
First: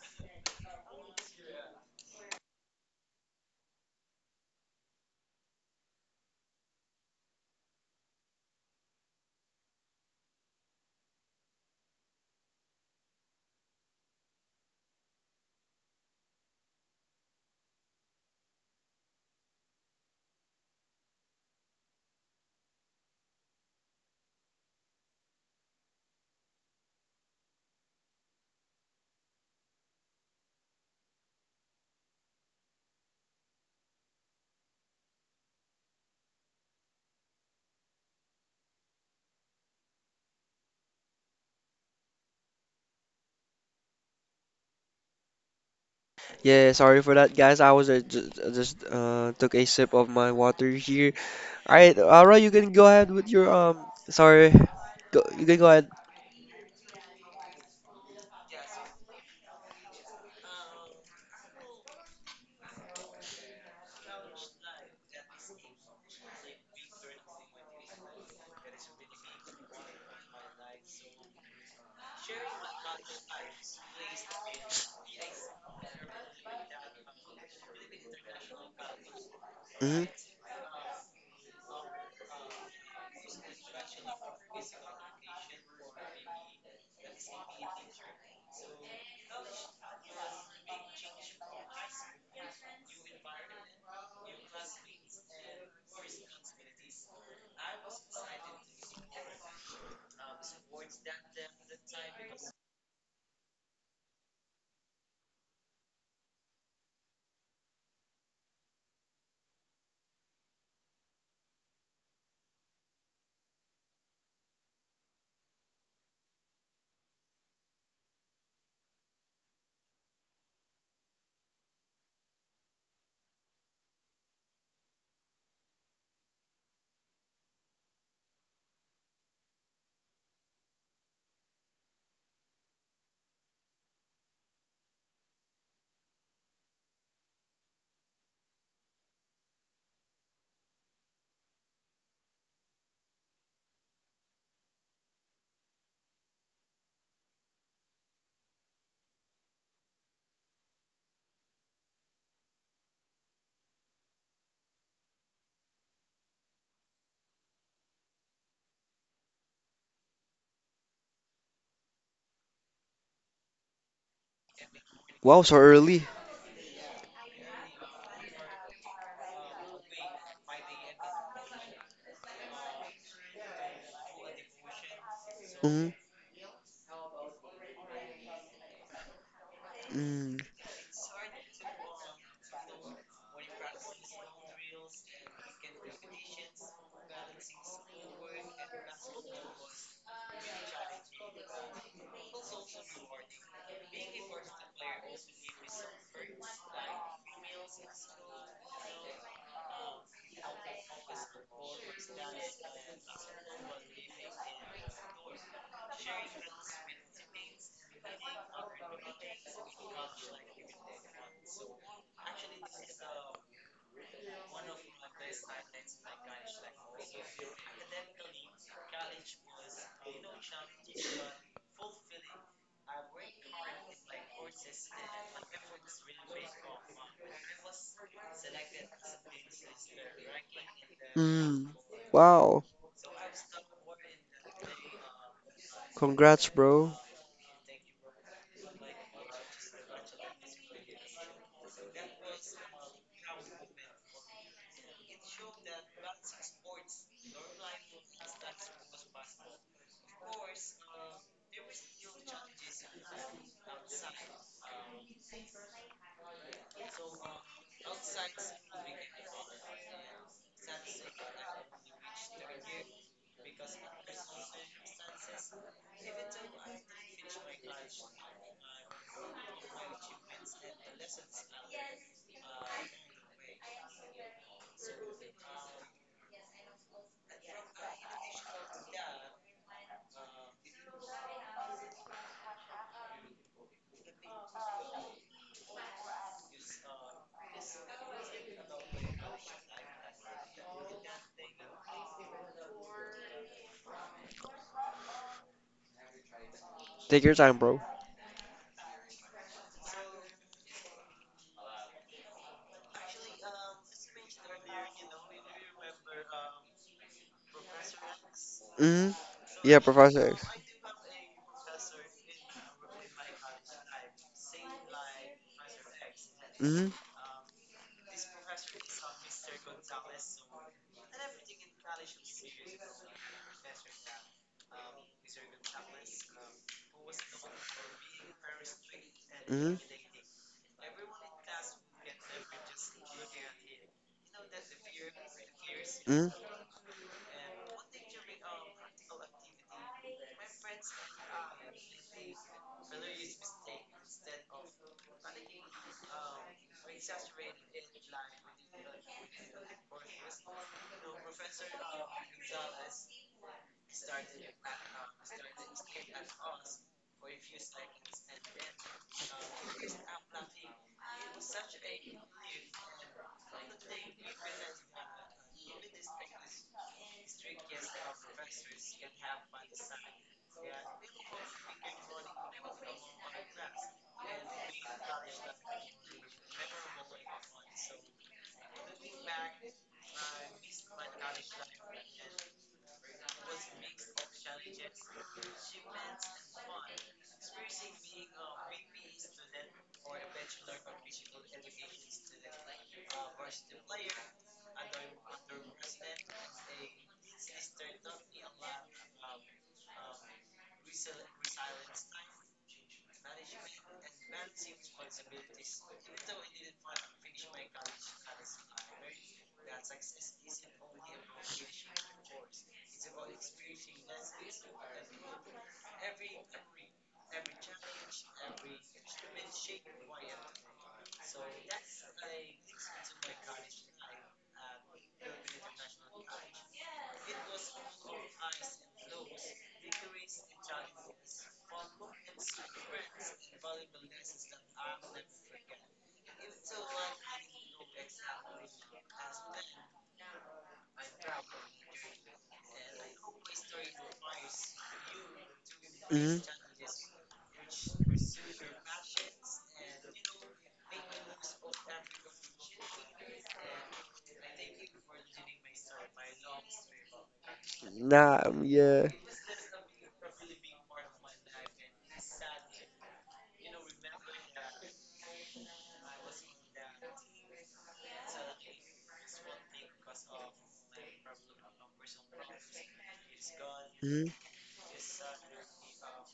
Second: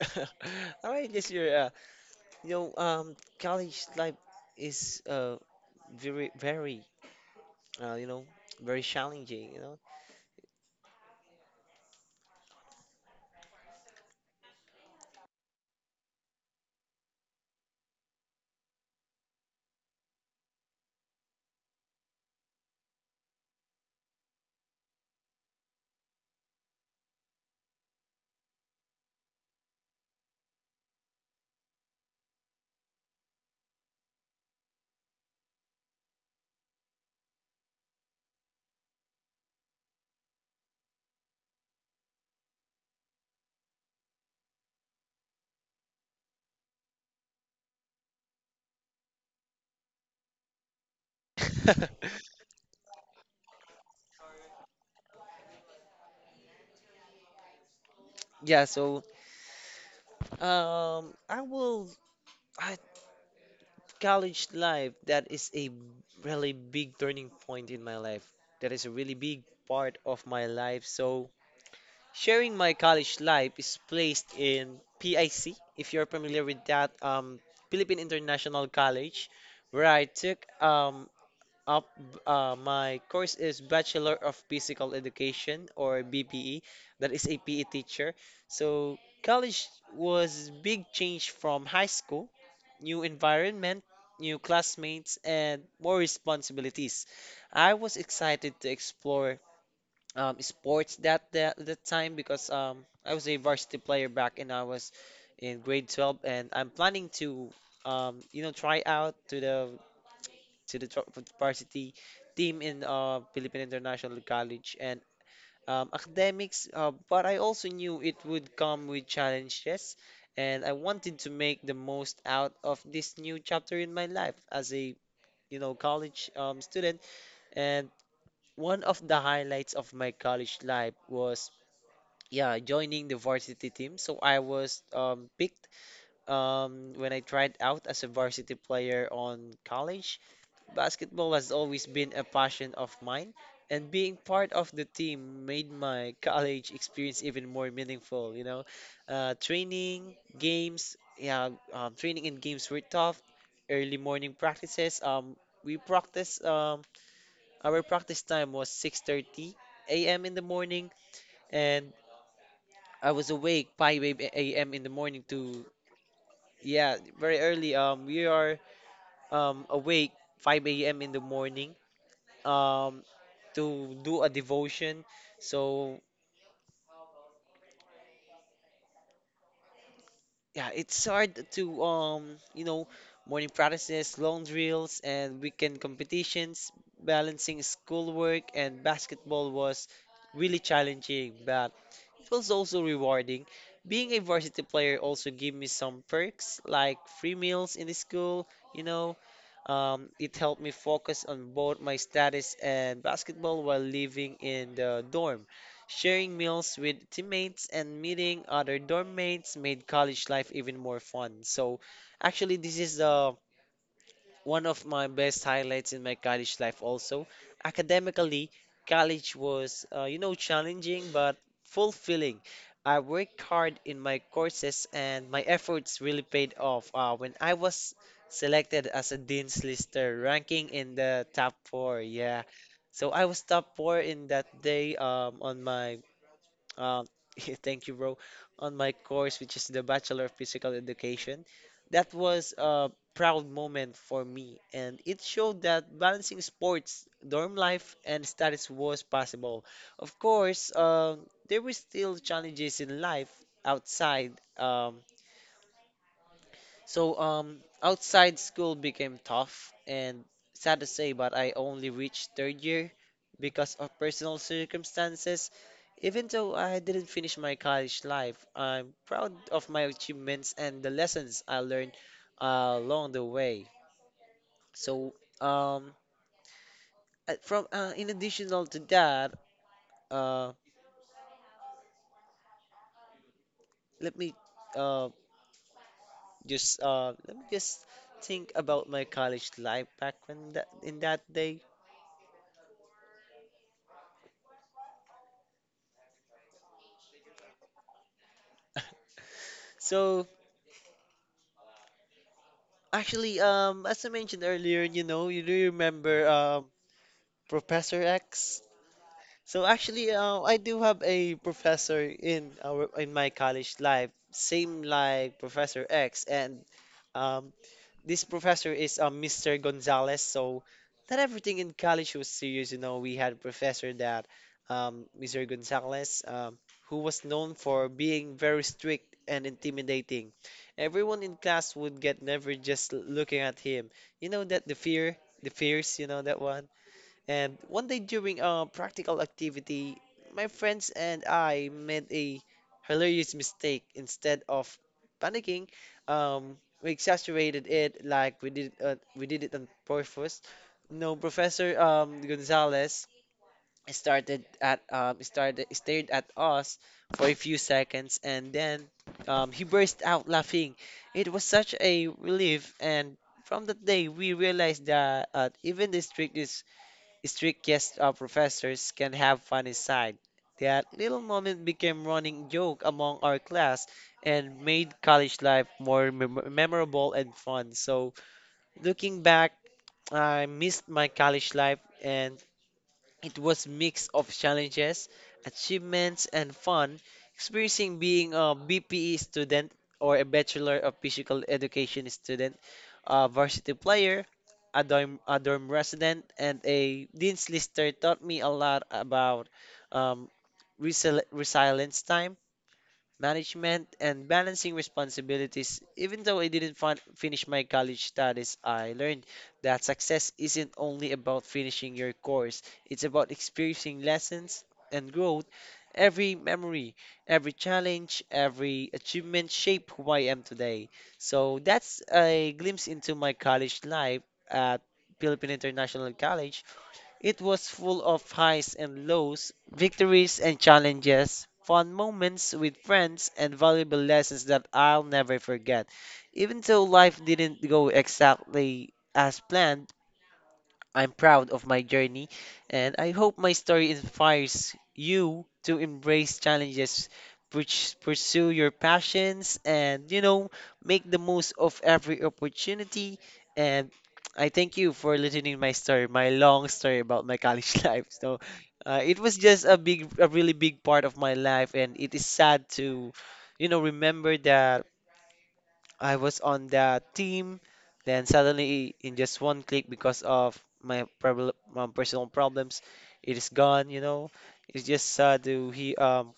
Speaker 1: All right, yes, you know, college life is very, very, you know, very challenging, you know.
Speaker 2: Yeah, sorry for that, guys. I was just, just took a sip of my water here. All right, Ara, you can go ahead with your. Sorry, you can go ahead.
Speaker 1: Yeah, so I will. I College life, that is a really big turning point in my life. That is a really big part of my life. So sharing my college life is placed in PIC, if you're familiar with that, Philippine International College, where I
Speaker 2: Hmm.
Speaker 1: took up my course is Bachelor of Physical Education, or BPE, that is a PE teacher. So college was big change from high school, new environment, new classmates, and more responsibilities. I was excited to explore sports that the time because I was a varsity player back when I was in grade 12, and I'm planning to you know, try out to the to the tr- varsity team in Philippine International College and academics, but I also knew it would come with challenges, and I wanted to make the most out of this new chapter in my life as a you know college student. And one of the highlights of my college life was, yeah, joining the varsity team. So I was picked when I tried out as a varsity player on college. Basketball has always been a passion of mine, and being part of the team made my college experience even more meaningful, you know. Training and games were tough, early morning practices. We practice Our practice time was 6:30 a.m. in the morning, and I was awake 5 a.m. in the morning
Speaker 2: Wow, so
Speaker 1: to
Speaker 2: early.
Speaker 1: yeah, very early. We are awake 5 a.m. in the morning um to do a devotion.
Speaker 2: Hmm.
Speaker 1: So
Speaker 2: Mm.
Speaker 1: yeah, it's hard to you know, morning practices, long drills, and weekend competitions. Balancing schoolwork and basketball was really challenging, but it was also rewarding. Being a varsity player also gave me some perks, like free meals in the school, you know. It helped me focus on both my studies and basketball while living in the dorm. Sharing meals with teammates and meeting other dorm mates made college life even more fun. So, actually, this is the one of my best highlights in my college life also. Academically, college was, you know, challenging but fulfilling. I worked hard in my courses and my efforts really paid off. When I was selected as a Dean's Lister, ranking in the top
Speaker 2: Mm.
Speaker 1: four, yeah.
Speaker 2: Wow,
Speaker 1: So I was top four in that day on my
Speaker 2: congrats, bro.
Speaker 1: uh, thank you, bro. On my course, which is the Bachelor of Physical Education, that was a proud moment for me, and it showed that balancing sports, dorm life, and studies was possible. Of course, there were still challenges in life outside. Um, so outside school became tough and sad to say, but I only reached third year because of personal circumstances. Even though I didn't finish my college life, I'm proud of my achievements and the lessons I learned along the way. So um, from In additional to that, uh, let me uh, just let me just think about my college life back when that in that day.
Speaker 2: Take your time, bro.
Speaker 1: So actually, as I mentioned earlier, you know, you do remember Professor X?
Speaker 2: Hmm.
Speaker 1: So
Speaker 2: Yeah,
Speaker 1: actually,
Speaker 2: Professor X.
Speaker 1: I do have a professor in our in my college life, same like Professor X, and
Speaker 2: Hmm.
Speaker 1: um, this professor is Mr. Gonzalez. So not everything in college was serious. You know, we had a professor that, Mr. Gonzalez, who was known for being very strict and
Speaker 2: Hmm.
Speaker 1: intimidating. Everyone in class would get never just looking at him. You know that the fear, the fears. You know
Speaker 2: Hmm.
Speaker 1: that one. And one day during a practical activity, my friends and I made a hilarious mistake. Instead of panicking, we exaggerated it, we did it on purpose. No, Professor Gonzalez started stared at us for a few seconds, and then, he burst out laughing. It was such a relief, and from that day we realized that, even the strictest, strictest of professors can have funny side. That little moment became running joke among our class and made college life more memorable and fun. So looking back, I missed my college life, and it was mix of challenges, achievements, and fun, experiencing being a BPE student, or a Bachelor of Physical Education student, a varsity player, a dorm resident, and a Dean's Lister, taught me a lot about, um, resilience, time management, and balancing responsibilities. Even though I didn't finish my college studies, I learned that success isn't only about finishing your course, it's about experiencing lessons and growth. Every memory, every challenge, every achievement shape who I am today. So that's a glimpse into my college life at Philippine International College. It was full of highs and lows, victories and challenges, fun moments with friends, and valuable lessons that I'll never forget. Even though life didn't go exactly as planned, I'm proud of my journey, and I hope my story inspires you to
Speaker 2: Hmm.
Speaker 1: embrace challenges, pursue your passions, and you know, make the most of every opportunity. And I thank you for listening my story, my long story about my college life. So,
Speaker 2: Nah, yeah.
Speaker 1: it was just a big, a really big part of my life, and it is sad to, you know, remember that I was on that team. Then suddenly, in just one click, because of personal problems, it is gone. You know,
Speaker 2: Hmm.
Speaker 1: it's just sad to he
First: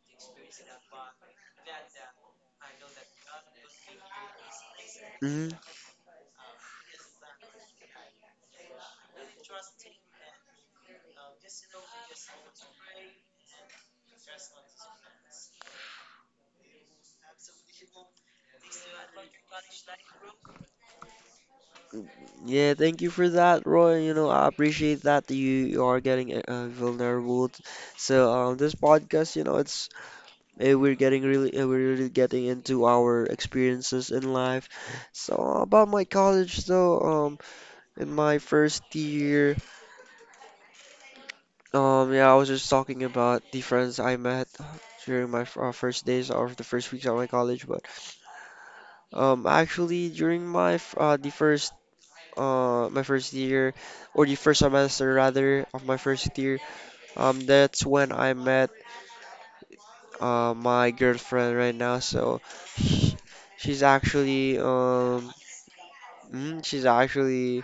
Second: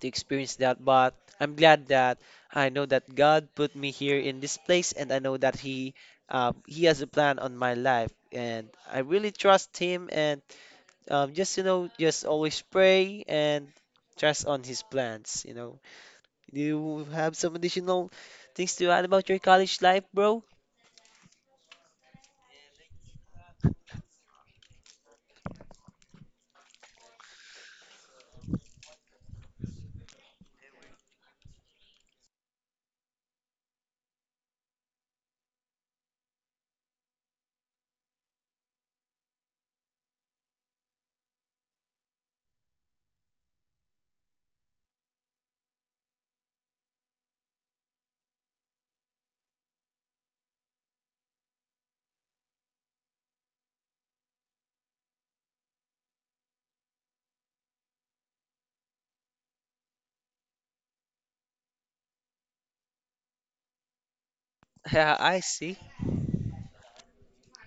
Speaker 1: to experience that. But I'm glad that I know that God put me here in this place, and I know
Speaker 2: Hmm.
Speaker 1: that He has a plan on my life, and I really trust Him. And, just you know, just always pray and trust on His plans. You know. Do you have some additional things to add about your college life, bro?
Speaker 2: Yeah, thank you for that, Roy. You know, I appreciate that you are getting vulnerable. So, this podcast, you know, it's we're getting really we're really getting into our experiences in life. So, about my college, though, um, in my first year, yeah, I was just talking about the friends I met during my first days or the first weeks of my college, but actually during my the first my first year, or the first semester rather of my first year. That's when I met my girlfriend right now. So sh- she's actually
Speaker 1: Yeah, I see.
Speaker 2: she's actually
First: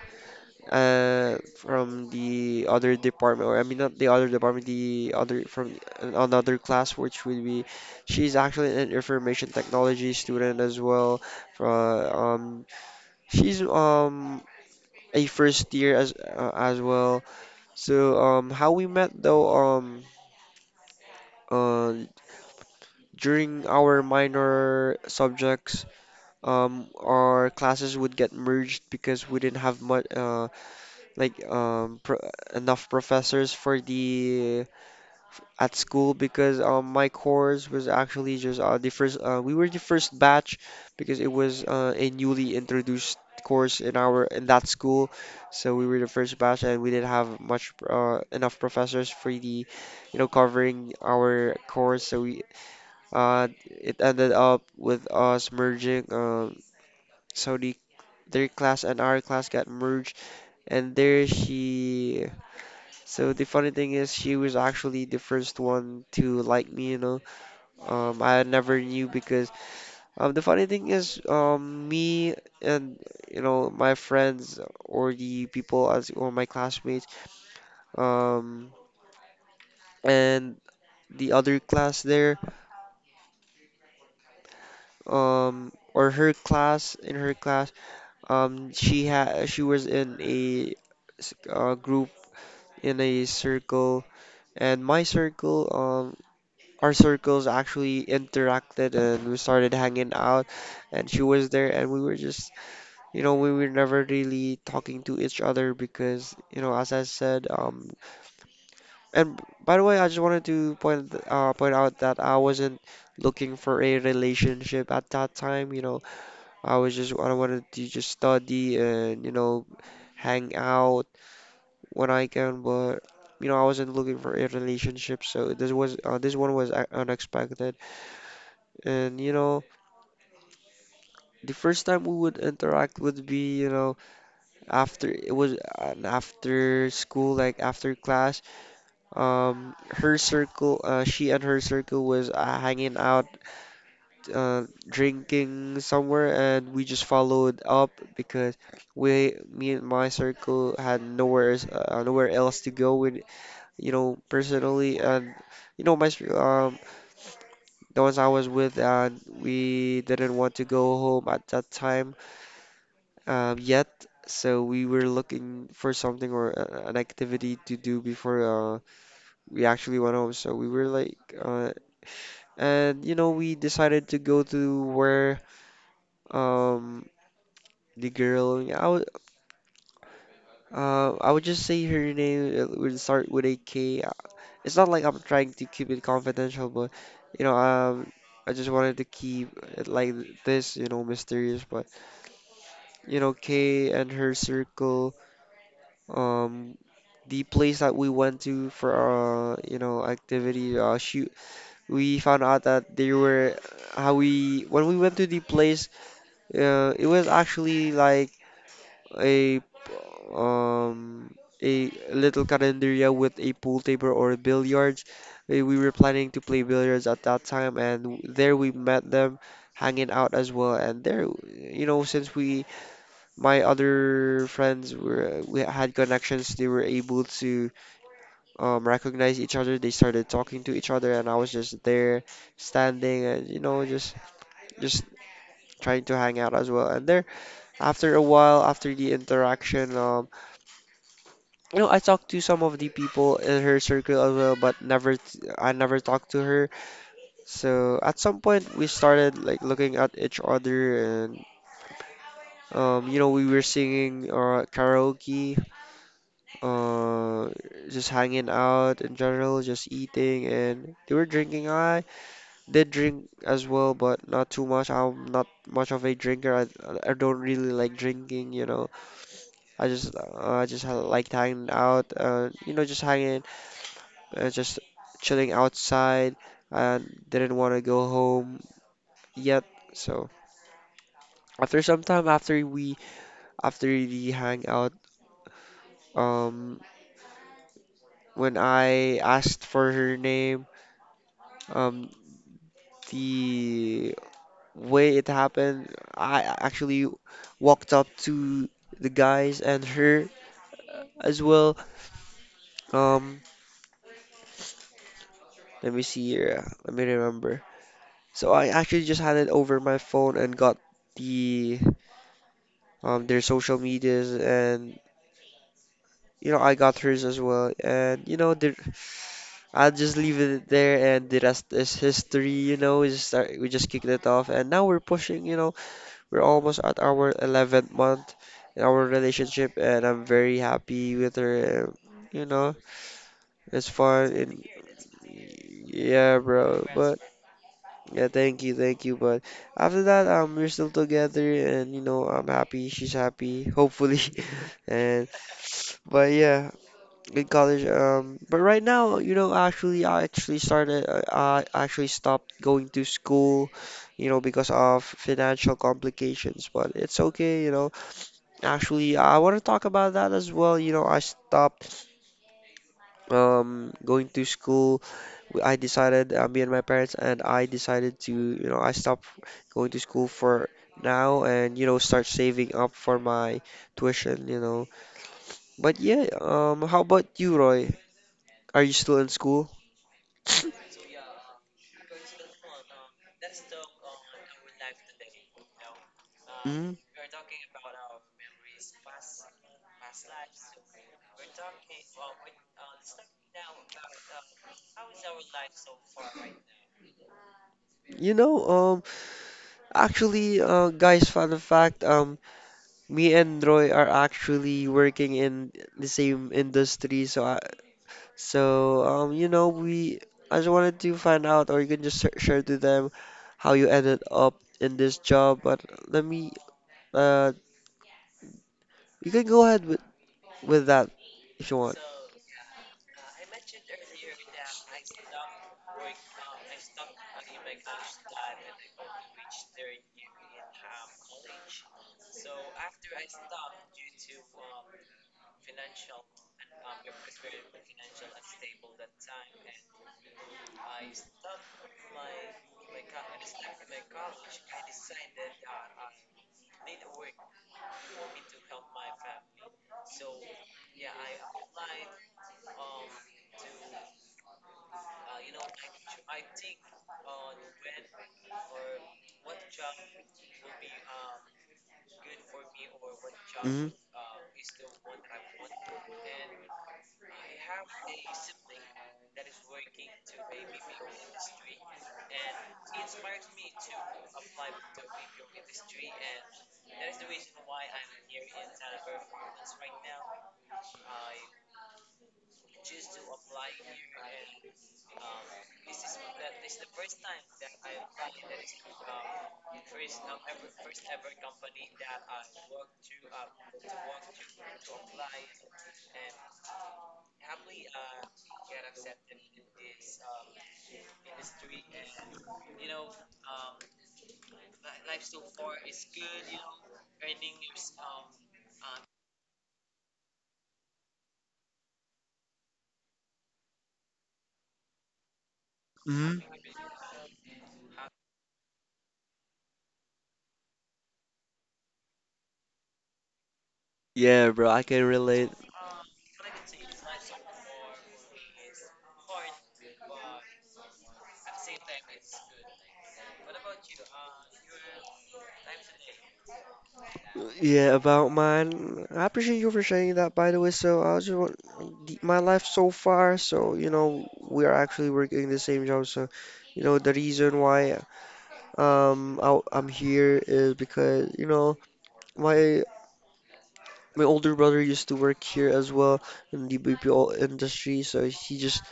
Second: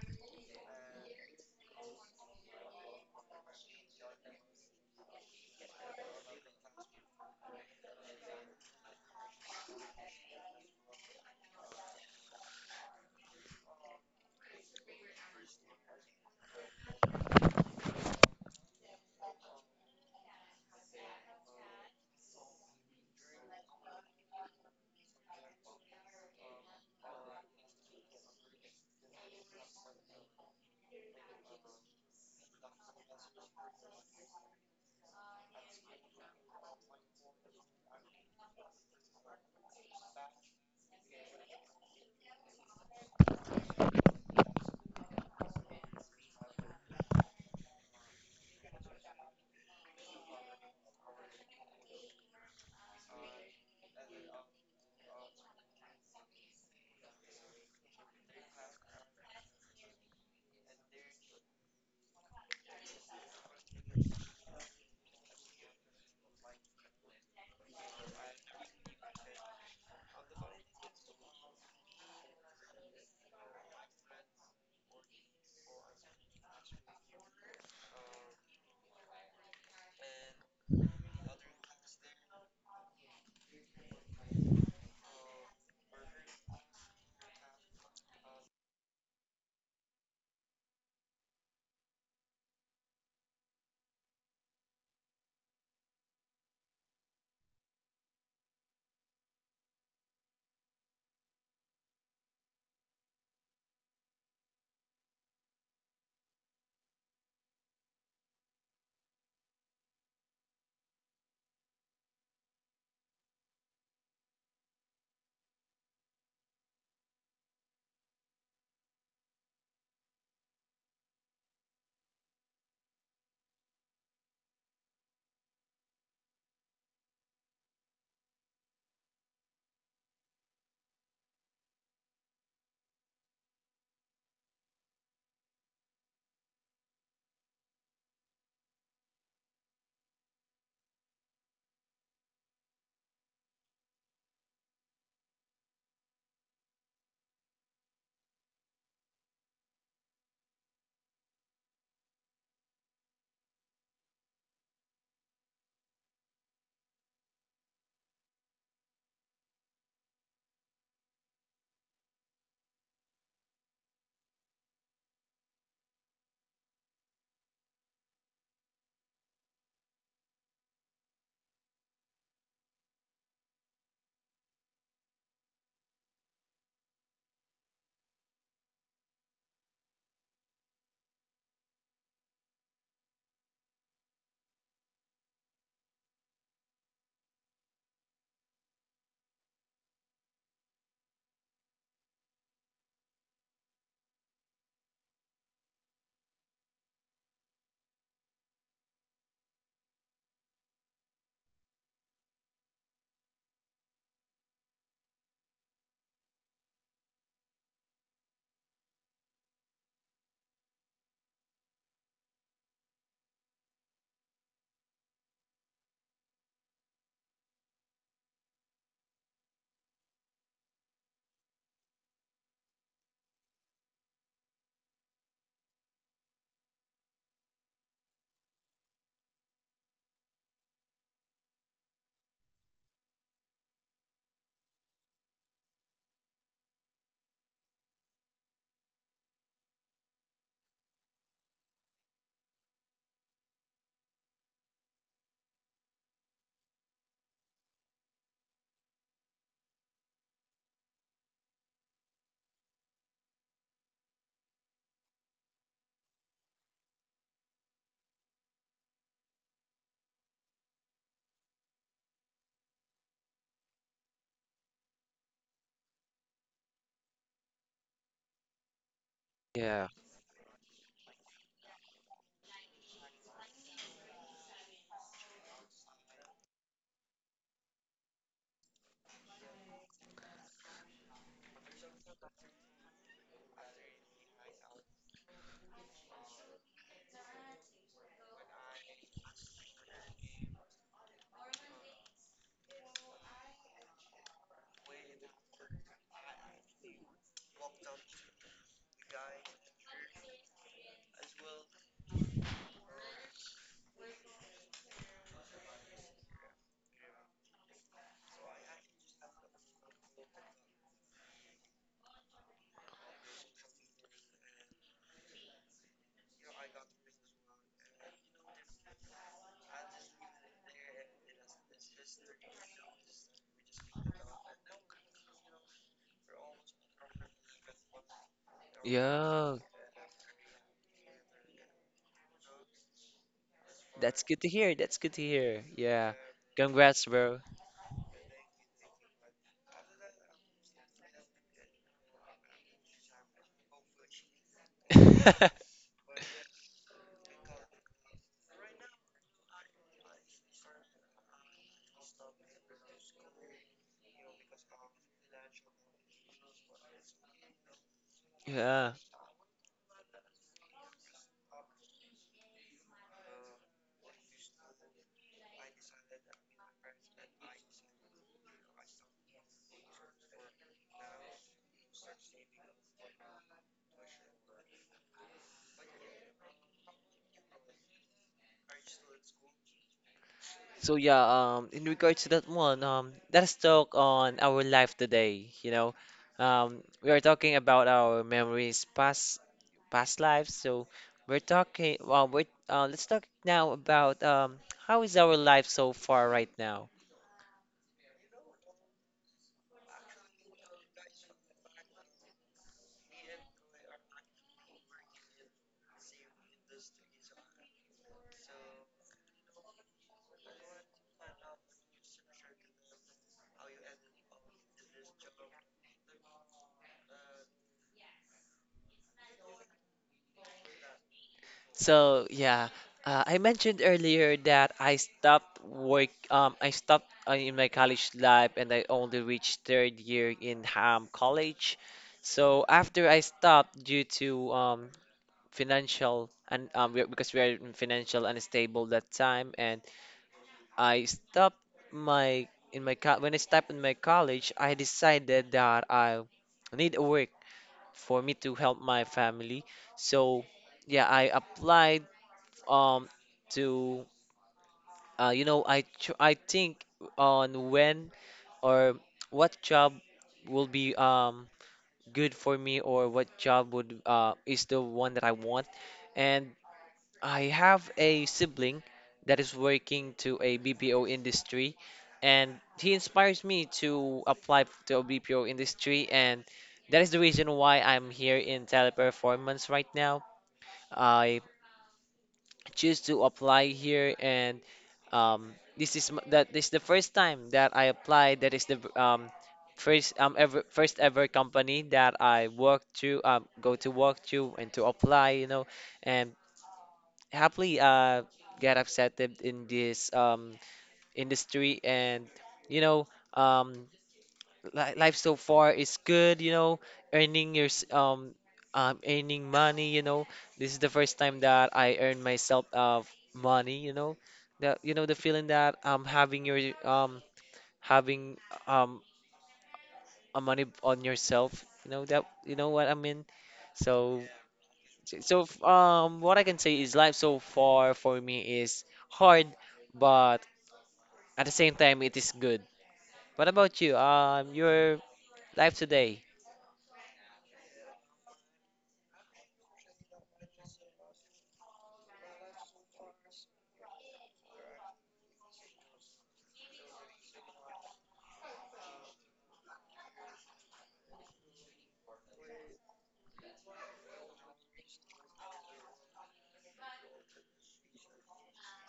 Speaker 2: from the other department, or I mean not the other department, the other from another class, which would be she's actually an information technology student as well. From she's a first year as well. So, how we met though, uh, during our minor subjects, our classes would get merged because we didn't have much, like, pro enough professors for the at school because my course was actually just the first we were the first batch because it was a newly introduced course in our in that school, so we were the first batch and we didn't have much enough professors for the you know covering our course, so we it ended up with us merging so the their class and our class got merged, and there she, so the funny thing is she was actually the first one to like me, you know, I never knew because the funny thing is, me and you know my friends or the people as or my classmates, um, and the other class there, or her class in her class, she was in a group in a circle, and my circle, our circles actually interacted and we started hanging out, and she was there, and we were just you know, we were never really talking to each other because, you know, as I said, and by the way, I just wanted to point out that I wasn't looking for a relationship at that time. You know, I wanted to just study and you know hang out when I can, but you know, I wasn't looking for a relationship. So this was this one was unexpected, and you know, the first time we would interact would be, you know, after it was an after school like after class um her circle she and her circle was hanging out drinking somewhere, and we just followed up because we me and my circle had nowhere else to go with you know personally and you know the ones I was with, and we didn't want to go home at that time yet, so we were looking for something or a, an activity to do before we actually went home. So we were like, and you know, we decided to go to where um, the girl, I would just say her name would start with a K. It's not like I'm trying to keep it confidential, but you know, I just wanted to keep it like this, you know, mysterious. But you know, K and her circle. Um, the place that we went to for you know activity shoot, we found out that they were, how we when we went to the place, it was actually like a um a little calendaria with a pool table or billiards. We were planning to play billiards at that time, and there we met them hanging out as well, and there you know since we my other friends were we had connections, they were able to recognized each other. They started talking to each other, and I was just there, standing, and you know, just trying to hang out as well. And there, after a while, after the interaction, you know, I talked to some of the people in her circle as well, but never, I never talked to her. So at some point, we started like looking at each other and. You know, we were singing karaoke, uh, just hanging out in general, just eating, and they were drinking. I did drink as well, but not too much. I'm not much of a drinker. I don't really like drinking, you know.
Speaker 1: Yeah.
Speaker 2: I just liked hanging out, you know, just hanging, just chilling outside. And didn't want to go home yet. So after some time, after we after the hangout, um, when I asked for her name, um, the way it happened, I actually walked up to the guys and her as well. Um, let me see here. Let me remember. So I actually just handed over my phone and got the their social medias, and you know I got hers as well. And you know the, I'll just leave it there and the rest is history. You know, we just kicked it off, and now we're pushing. You know, we're almost at our 11th month in our
Speaker 1: Yeah.
Speaker 2: relationship, and I'm very happy with her. And, you know, it's
Speaker 1: That's
Speaker 2: fun.
Speaker 1: good to
Speaker 2: And
Speaker 1: hear. That's good to hear. Yeah.
Speaker 2: yeah, bro.
Speaker 1: Congrats,
Speaker 2: But
Speaker 1: bro.
Speaker 2: yeah, thank you, thank you. But after that, we're still together, and you know, I'm happy. She's happy, hopefully. And but yeah, in college. But right now, you know, actually, I actually started. I actually stopped going to school, you know, because of financial complications. But it's okay, you know.
Speaker 1: Yeah.
Speaker 2: Actually, yeah, I want to talk about that as well. You know, I stopped going to school. I decided, me and my parents, and I decided to, you know, I stopped going to school for now and, you know, start saving up for my tuition, you know. But yeah, how about you, Roy? Are you still in school?
Speaker 1: So yeah, in regards to that one, let's talk on our life today, you know.
Speaker 2: Mm,
Speaker 1: We are talking about our memories, past lives. So we're let's talk now about how is our life so far right now?
Speaker 2: you know, actually, guys, fun fact, me and Roy are actually working in the same industry, so, you know, we I just wanted to find out, or you can just share to them how you ended up in this job. But let me, uh, you can go ahead with that if you want.
Speaker 1: So yeah, I mentioned earlier that I stopped work. I stopped in my college life, and I only reached third year in college. So after I stopped due to financial and we because we are in financial unstable that time, and I stopped my in my co- when I stopped in my college, I decided that I need a work for me to help my family. So yeah, I applied um to I think on when or what job will be good for me, or what job
Speaker 2: Hmm.
Speaker 1: would is the one that I want. And I have a sibling that is working to a BPO industry, and he inspires me to apply to a BPO industry, and that is the reason why I'm here in teleperformance right now. I choose to apply here and, this is m- that this is the first time that I applied, that is the v- first ever first ever company that I worked to, go to work to and to apply, you know. And happily, get accepted in this industry. And you know, um, li- life so far is good, you know, earning your s- um earning money, you know. This is the first time that I earn myself of money, you know. That, you know, the feeling that
Speaker 2: Hmm.
Speaker 1: um having um a money on yourself, you know, that you know what I mean. So
Speaker 2: Yeah, bro, I can relate.
Speaker 1: what I can say is life so far for me is hard, but at the same time it is good. What about you? Your life today?
Speaker 2: Yeah, about mine. I appreciate you for sharing that, by the way. So I just want my life so far. So you know, we are actually working the same job. So you know, the reason why. I, I'm here is because, you know, my my older brother used to work here as well in the BPO industry, so he just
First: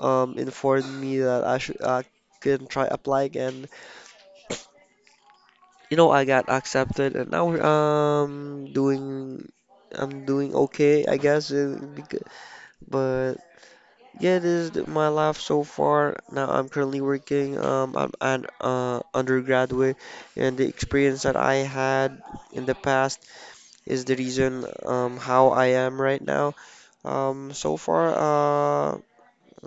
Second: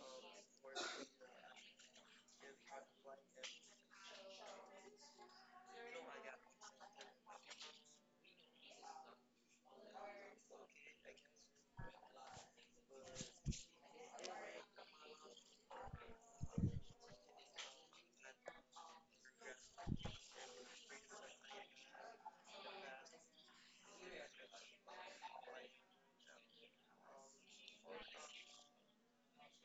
Speaker 2: informed me that I can try applying, and you know I got accepted, and now we're, doing I'm doing okay, I guess. But yeah, this is my life so far. Now I'm currently working. I'm an undergraduate, and the experience that I had in the past is the reason how I am right now. So far,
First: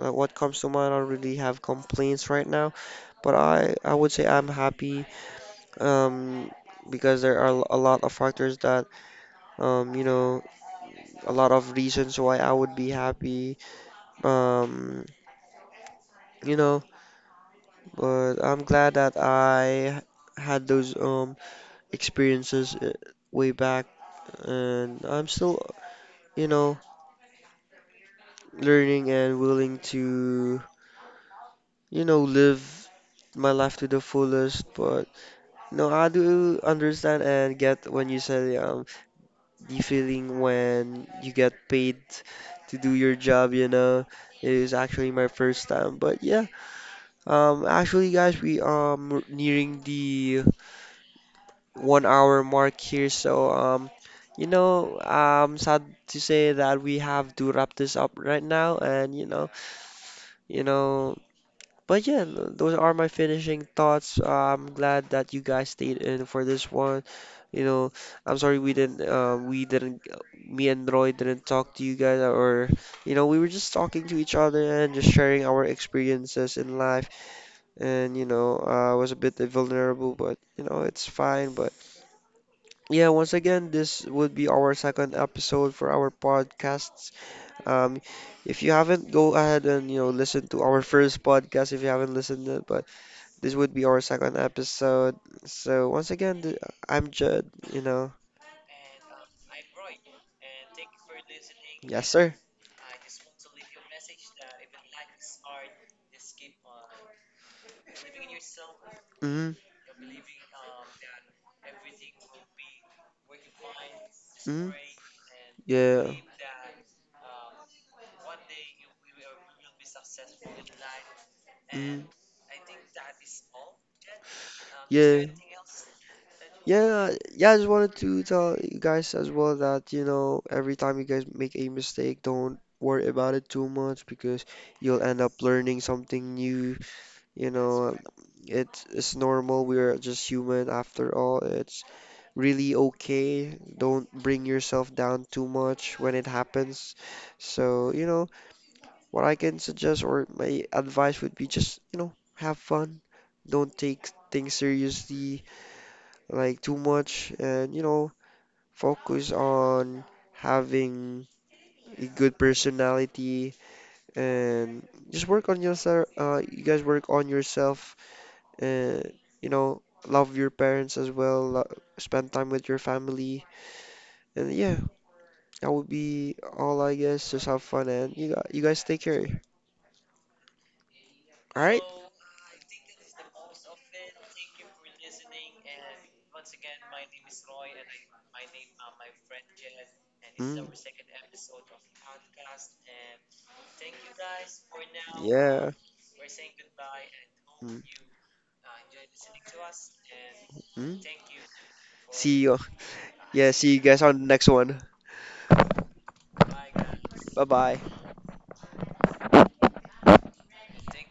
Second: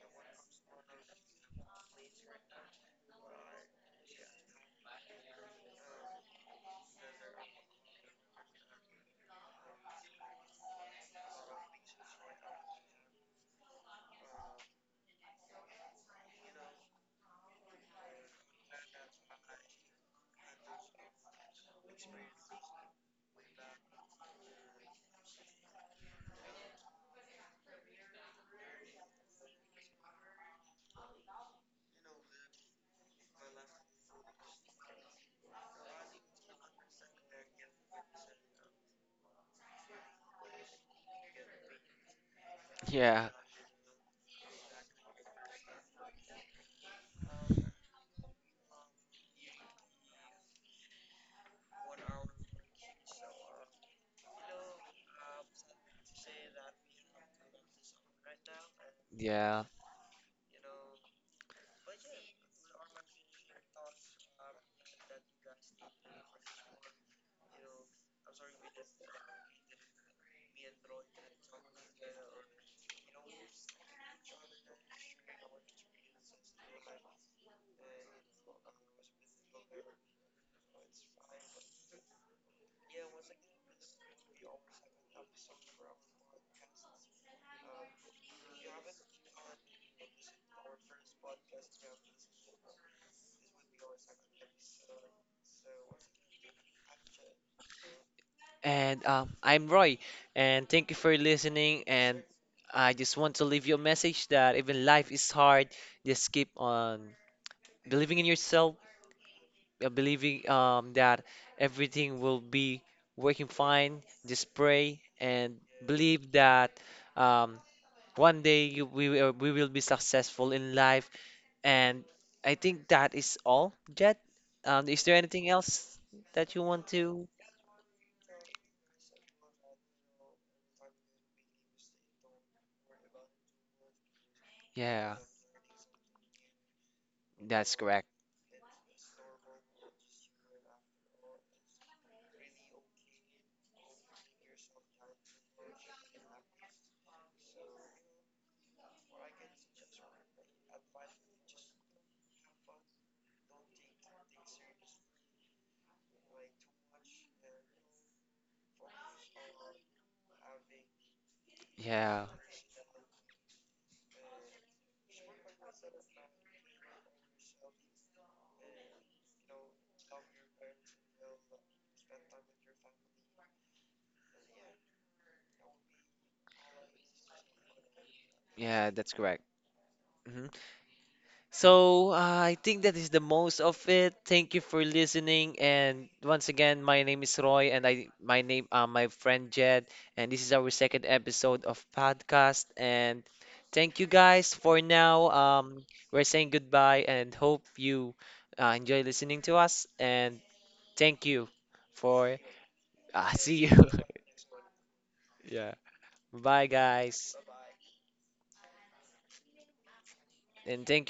Speaker 2: what comes to mind, I don't really have complaints right now, but I would say I'm happy um, because there are a lot of factors that, you know, a lot of reasons why I would be happy, um, you know, but I'm glad that I had those experiences way back, and I'm still, you know, learning and willing to you know, live my life to the fullest. But no, I do understand and get when you say the feeling when you get paid to do your
Speaker 1: Yeah.
Speaker 2: job. You know, it is actually my first time. But yeah, actually, guys, we nearing the 1 hour mark here. So. You know, I'm sad to say that we have to wrap this up right now, and
Speaker 1: Yeah.
Speaker 2: you know, but yeah, those are my finishing thoughts. I'm glad that you guys stayed in for this one. You know, I'm sorry we didn't, me and Roy didn't talk to you guys, or you know, we were just talking to each other and just sharing our experiences in life. And you know, I was a bit vulnerable, but you know, it's fine. But yeah, once again, this would be our second episode for our podcasts. Um, if you haven't, go ahead and you know listen to our first podcast if you haven't listened to it, but. This would be our second episode. So once again, I'm Judd, you know.
Speaker 1: And I'm Roy, and thank you for listening.
Speaker 2: Yes,
Speaker 1: And
Speaker 2: sir.
Speaker 1: I just want to leave you a message that even life is hard, just keep on believing in yourself,
Speaker 2: Hmm.
Speaker 1: believing that everything will be working fine. Just
Speaker 2: Hmm.
Speaker 1: pray and
Speaker 2: Yeah.
Speaker 1: believe that, um, one day you, we, we will be successful in life.
Speaker 2: Hmm.
Speaker 1: And I think that is all, Jet. Is there
Speaker 2: Yeah.
Speaker 1: anything else that you want
Speaker 2: Yeah,
Speaker 1: to?
Speaker 2: yeah, I just wanted to tell you guys as well that, you know, every time you guys make a mistake, don't worry about it too much because you'll
Speaker 1: Yeah,
Speaker 2: end up learning something new. You
Speaker 1: that's
Speaker 2: know,
Speaker 1: correct.
Speaker 2: it's normal. We're just human after all. It's really okay. Don't bring yourself down too much when it happens. So, you know, what I can suggest or my advice would be just, you know, have fun. Don't take things seriously like too much and, you know, focus on having a
Speaker 1: Yeah.
Speaker 2: good personality and just work on yourself. You guys work on yourself and, you know, love your parents as well, spend time with your family. And yeah, that would be all, I guess. Just have fun, and you guys
Speaker 1: Yeah,
Speaker 2: take
Speaker 1: that's
Speaker 2: care.
Speaker 1: correct. Hmm.
Speaker 2: All right?
Speaker 1: So, I think that is the most of it. Thank you for listening. And once again, my name is Roy, and I my name my friend Jed, and this is
Speaker 2: Mm.
Speaker 1: our second episode of podcast. And thank you guys for now.
Speaker 2: Yeah.
Speaker 1: We're saying goodbye, and hope
Speaker 2: Mm.
Speaker 1: you, enjoy listening to us. And
Speaker 2: Mm.
Speaker 1: thank you for
Speaker 2: See you. Yeah,
Speaker 1: see
Speaker 2: see you
Speaker 1: you.
Speaker 2: guys on the next one.
Speaker 1: Bye, guys,
Speaker 2: Bye bye.
Speaker 1: and thank